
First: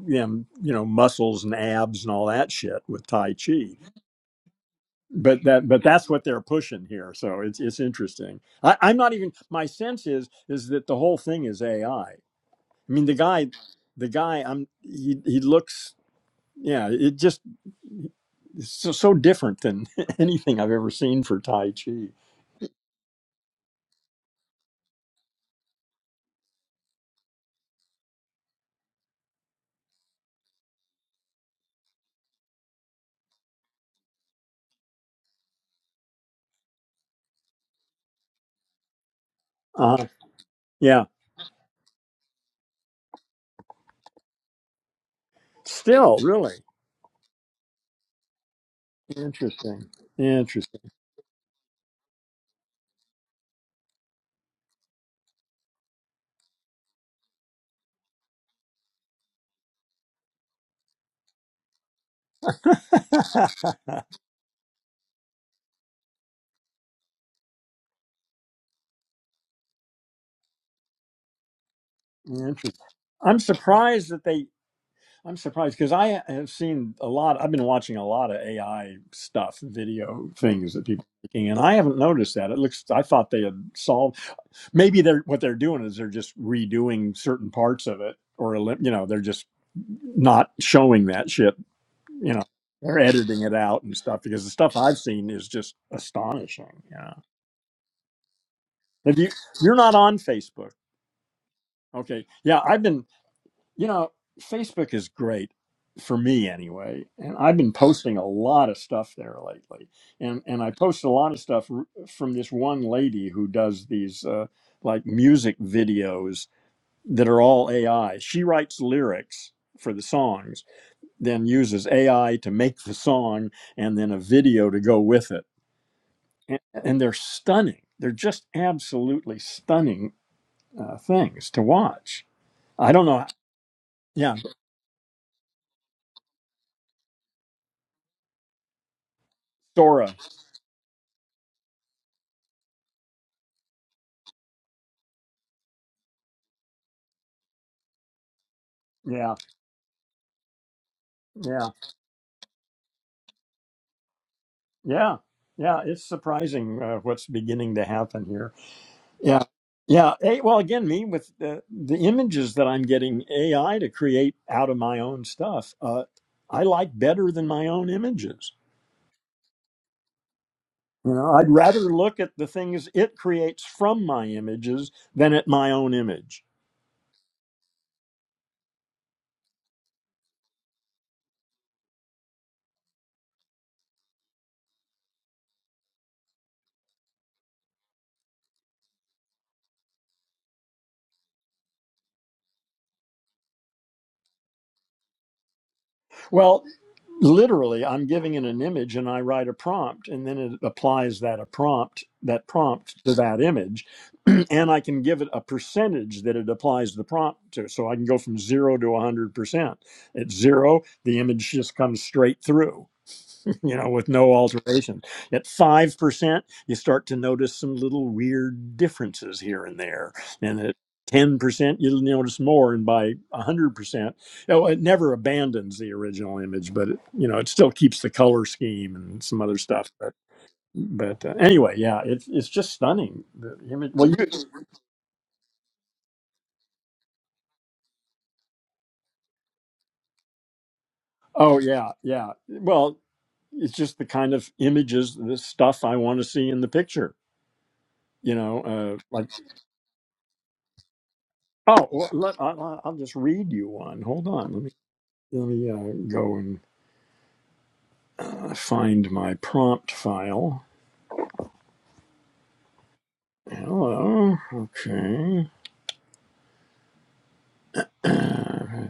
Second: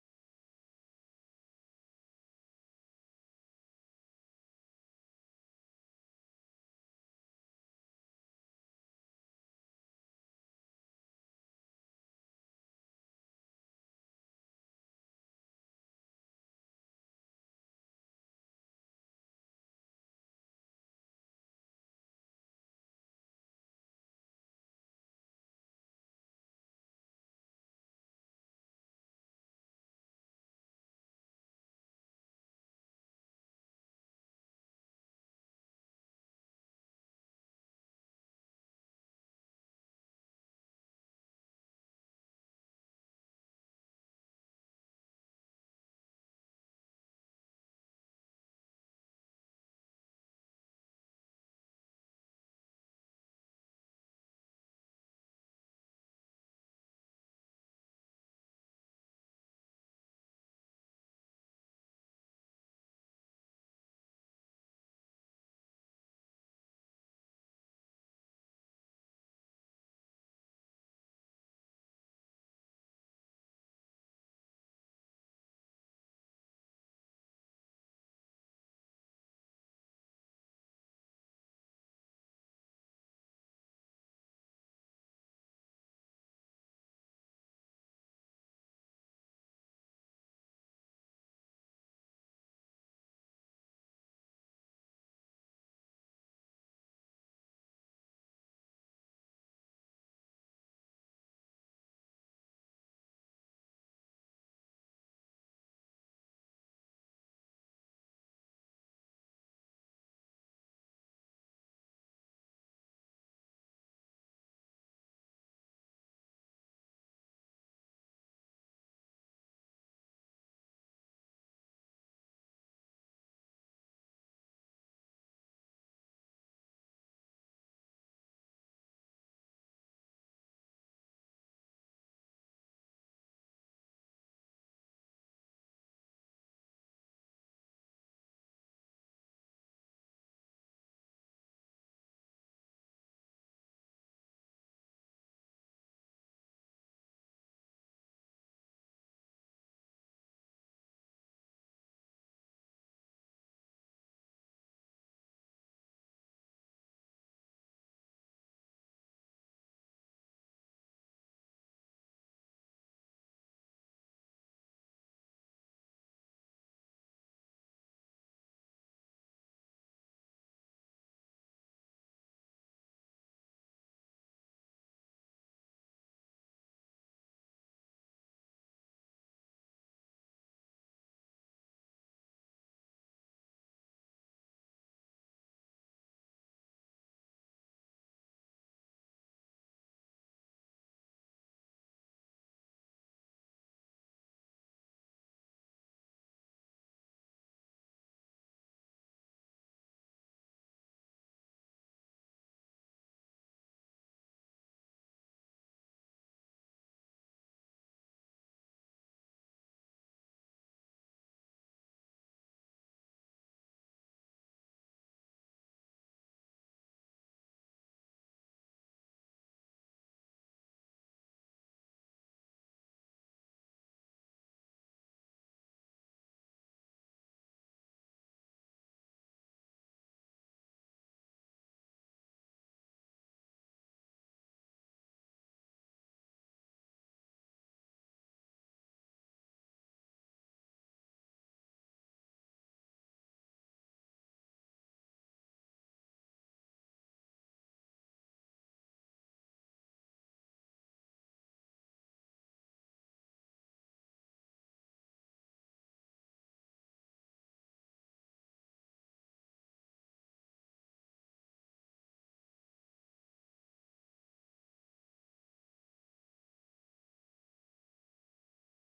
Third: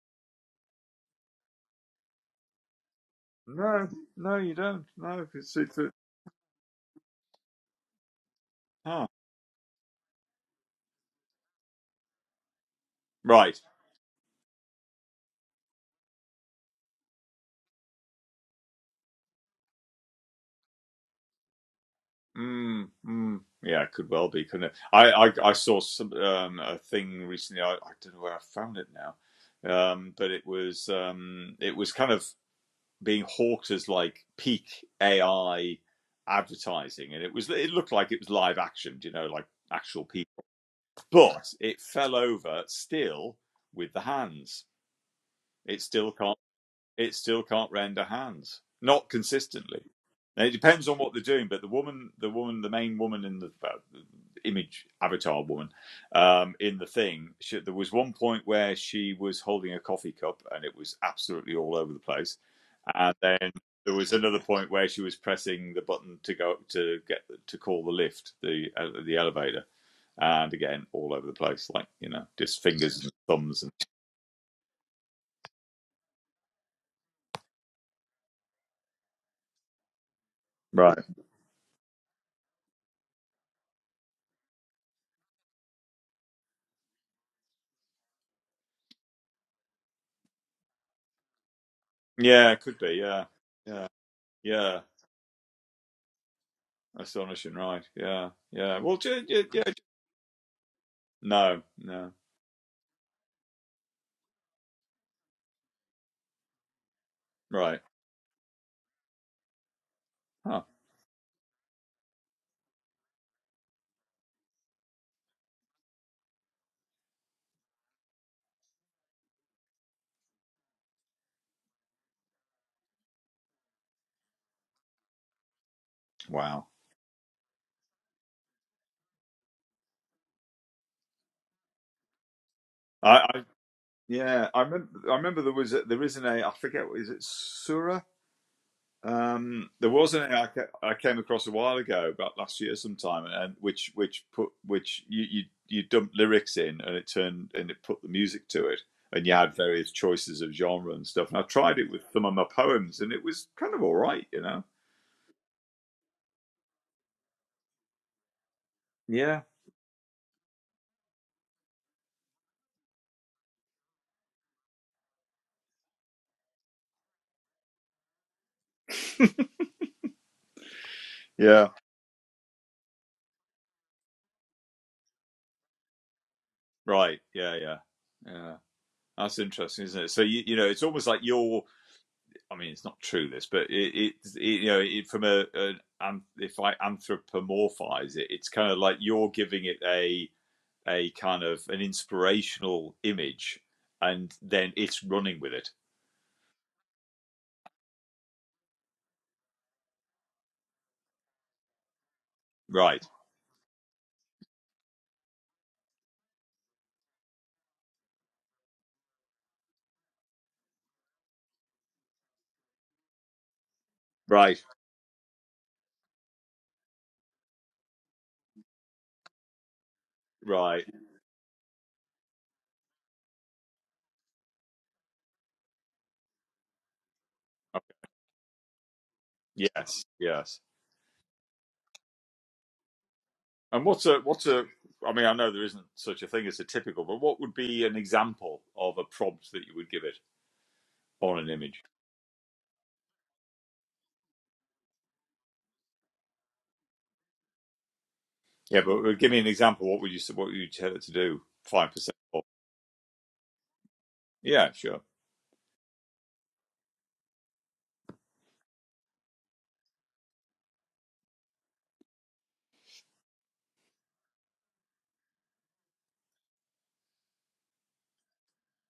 A: them, you know, muscles and abs and all that shit with Tai Chi.
C: No. No, you don't. No.
A: But
C: It's
A: that
C: it's
A: but
C: a,
A: that's what they're pushing here. So it's it's interesting. I, I'm
C: ah.
A: not even my sense is is that the whole thing is AI. I I mean the guy
C: Right.
A: the guy I'm he he looks yeah, it just it's so, so different than anything I've ever seen for Tai Chi.
C: Mm, mm. Yeah, it could well be, couldn't it? I I, I saw some um, a thing recently. I, I don't know where I found it now, um, but it was um, it was kind of being hawked as like peak AI advertising, and it was it looked like it was live action, you know, like actual
A: Uh,
C: people,
A: yeah,
C: but it fell over still with the hands. It still
A: still
C: can't
A: really
C: it still can't render hands, not consistently.
A: interesting.
C: Now, it depends
A: Interesting.
C: on what they're doing, but the woman, the woman, the main woman in the uh, image avatar woman um, in the thing, she, there was one point where she was holding a coffee cup and it was absolutely all over the place, and then there was another point where she was pressing the button to go to get to call the lift, the uh, the elevator, and again all over the place, like you know, just
A: interesting.
C: fingers and
A: I'm
C: thumbs and
A: surprised that they. I'm surprised because I have seen a lot. I've been watching a lot of AI stuff, video things that
C: Right.
A: people are making, and I haven't noticed that. It looks. I thought they had solved. Maybe they're what they're doing is they're just redoing certain parts of it, or elim- you know, they're just not showing that shit you know
C: yeah, it could be,
A: they're
C: yeah,
A: editing it out
C: yeah,
A: and stuff because the stuff
C: yeah.
A: I've seen is just astonishing. Yeah,
C: Astonishing, right? Yeah, yeah. Well,
A: have
C: ju-
A: you?
C: yeah.
A: You're not on Facebook,
C: No, no.
A: okay? Yeah, I've been. You know, Facebook is great for me anyway, and I've been
C: Right.
A: posting a lot of stuff there lately, and and
C: Huh.
A: I post a lot of stuff r- from this one lady who does these uh, like music videos that are all AI. She writes lyrics for the songs, then uses AI to make the song and then a video to go with it and,
C: Wow.
A: and they're stunning. They're just absolutely stunning uh, things to watch. I don't
C: I,
A: know.
C: I
A: Yeah,
C: yeah. I remember. I remember there was a, there is an A. I forget. what- Is it Sura? Um, there was
A: Sora.
C: an A I, I came across a while ago, about last year sometime, and which which put which you you you dumped lyrics in, and it turned and it put the music to it, and you
A: Yeah,
C: had various choices of genre and stuff. And I
A: yeah,
C: tried it with some of my poems, and it was kind of all right, you know.
A: yeah, yeah. It's surprising uh, what's beginning to happen here.
C: Yeah.
A: Yeah, yeah. Hey, well, again, me with the, the images that I'm getting AI to create out of my own stuff, uh, I like better than my own images. You know, I'd
C: Yeah.
A: rather look at the things it creates from my images than at my own image.
C: Right. Yeah. Yeah. Yeah. That's interesting, isn't it? So you you know, it's almost like you're. I mean, it's not true this, but it, it, it you know, it, from a, an- if I anthropomorphize it, it's kind of like you're giving it a a kind of an inspirational image, and then it's running with it.
A: Well, literally i'm giving it an image and i write a prompt and then it applies that a prompt that prompt
C: Right,
A: to that image and i can give it a percentage that it applies the prompt to so i can go from 0 to 100% at 0 the image just comes straight through you know, with no
C: right,
A: alteration. At 5%, you start to notice some little weird differences here and there. And at
C: right.
A: 10%, you'll notice more. And by 100%, oh, it never abandons the original image, but, it, you know, it still keeps the color scheme and some other stuff.
C: Yes,
A: But,
C: yes.
A: but uh, anyway, yeah, it's it's just stunning. The
C: And
A: image,
C: what's
A: well, you,
C: a what's a I mean, I know there isn't such a thing as a typical, but what would be an example of a prompt that you would give it on an
A: oh,
C: image?
A: yeah, yeah. Well, it's just the kind of images, the stuff I want to see in the picture. You know,
C: Yeah, but
A: uh,
C: uh,
A: like
C: give me an example. What would you what would you tell it to do?
A: Oh,
C: Five
A: well,
C: percent.
A: let, I, I- I'll just read you one. Hold on. Let
C: Yeah,
A: me
C: sure.
A: let me uh, go and uh, find my prompt file. Hello. Okay. Where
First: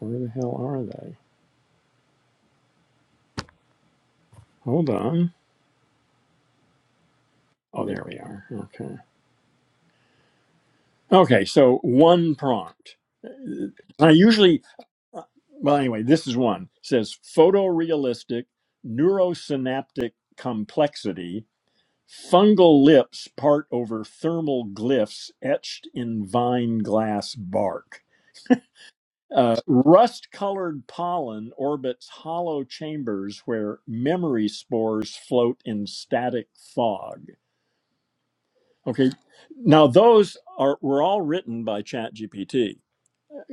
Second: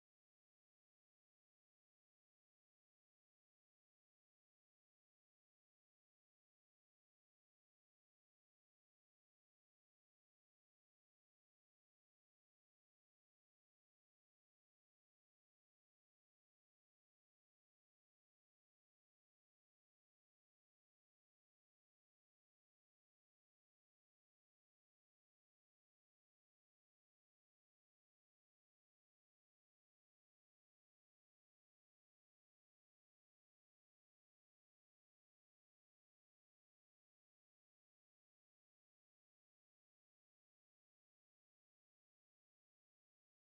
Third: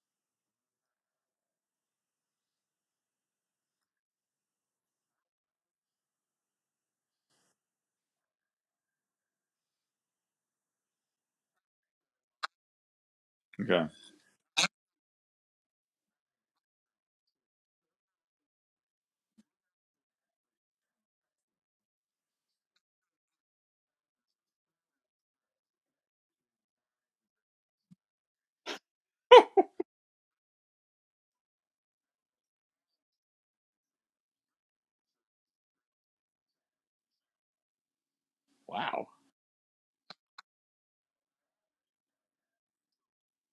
A: the hell are they? Hold on. Oh, there we are. Okay. Okay. So one prompt.
C: Okay.
A: I usually, uh, well, anyway, this is one. It says photorealistic neurosynaptic complexity Fungal lips part over thermal glyphs etched in vine glass bark. Uh, Rust colored pollen orbits hollow chambers where memory spores float in static fog.
C: Wow.
A: Okay, now those are were all written by ChatGPT.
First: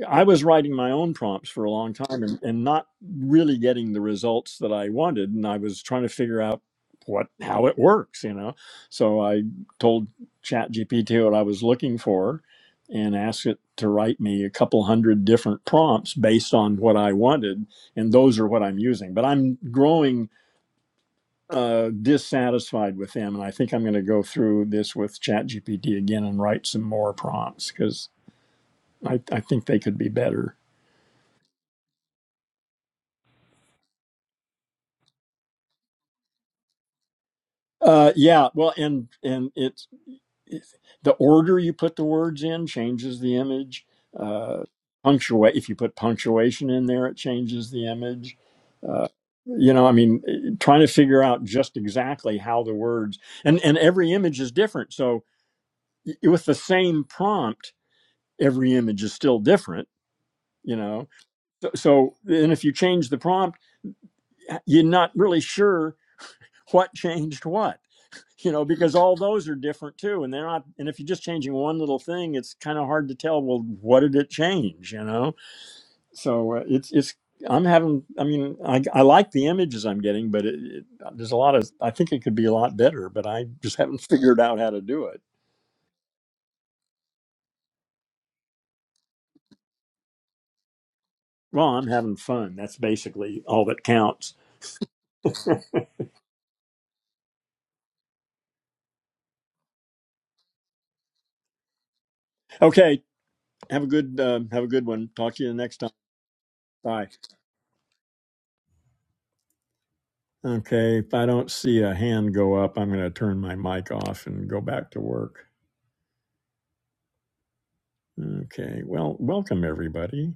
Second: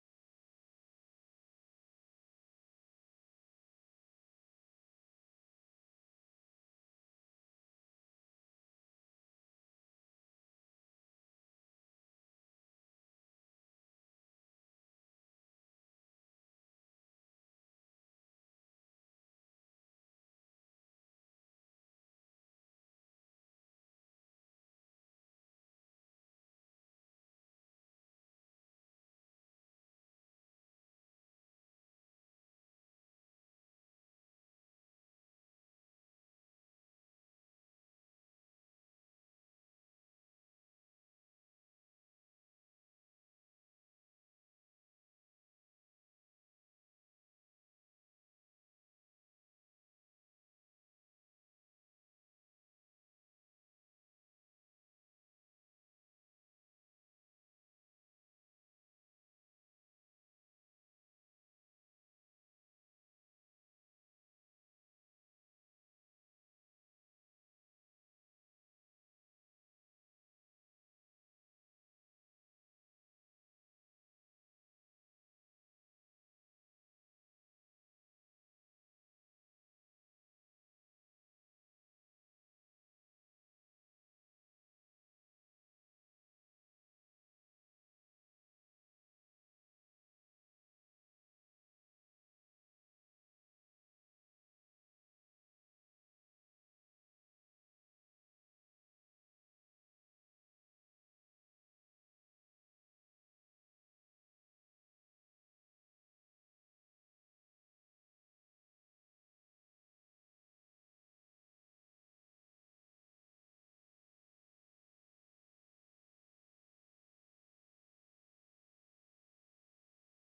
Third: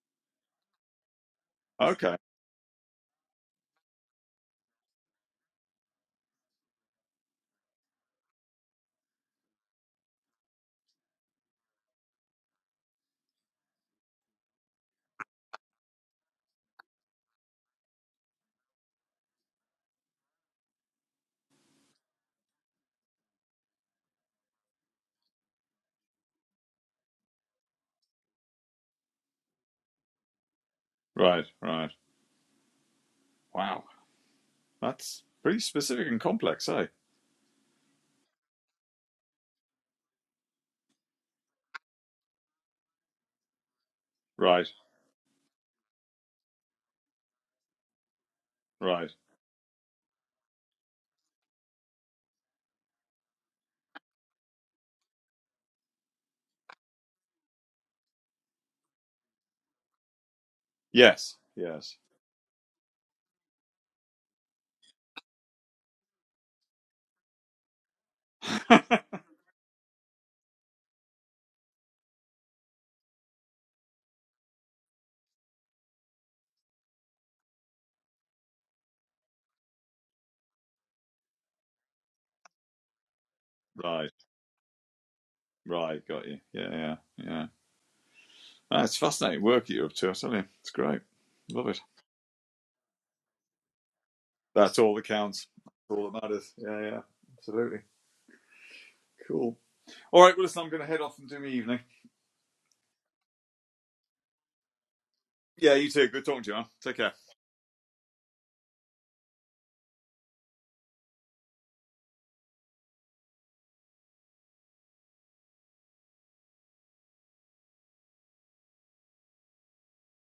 A: I was writing my own prompts for a long
C: Okay.
A: time and, and not really getting the results that I wanted. And I was trying to figure out what how it works, you know. So I told ChatGPT what I was looking for and asked it to write me a couple hundred different prompts based on what I wanted. And those are what I'm using. But I'm growing uh, dissatisfied with them. And I think I'm going to go through this with ChatGPT again and write some more prompts because I, I think they could be better.
C: Right. Right. Wow. That's pretty specific and complex, eh?
A: Uh, yeah, well, and and it's it's- the order you put the words in changes the image. Uh,
C: Right.
A: punctuate if you put punctuation in there, it changes the image. Uh,
C: Right.
A: you know, I mean, eh, trying to figure out just exactly how the words and and every image is different. So y- with the same prompt, every image is still different. You know,
C: Yes.
A: so,
C: Yes.
A: so and if you change the prompt, you're not really sure what changed what you know because all those are different too and they're not and if you're just changing one little thing it's kind of hard to tell well what did it change you know so uh, it's it's i'm having i mean i, I like the images i'm getting but it, it, there's a lot of i think it could be a lot better but i just haven't
C: right.
A: figured out how to do it
C: Right. Got you. Yeah. Yeah. Yeah. That's fascinating work that you're up to. I tell you, it's great. Love
A: well
C: it.
A: i'm having fun that's basically all that counts
C: That's all that counts. That's all that matters. Yeah. Yeah. Absolutely. Cool. All right. Well, listen, I'm going to head off and do my evening.
A: okay have a good uh, have a good one talk to you
C: Yeah.
A: next
C: You
A: time
C: too. Good talking to you. Man. Take
A: bye
C: care.
A: okay if i don't see a hand go up i'm going to turn my mic off and go back to work Okay. Well, welcome everybody.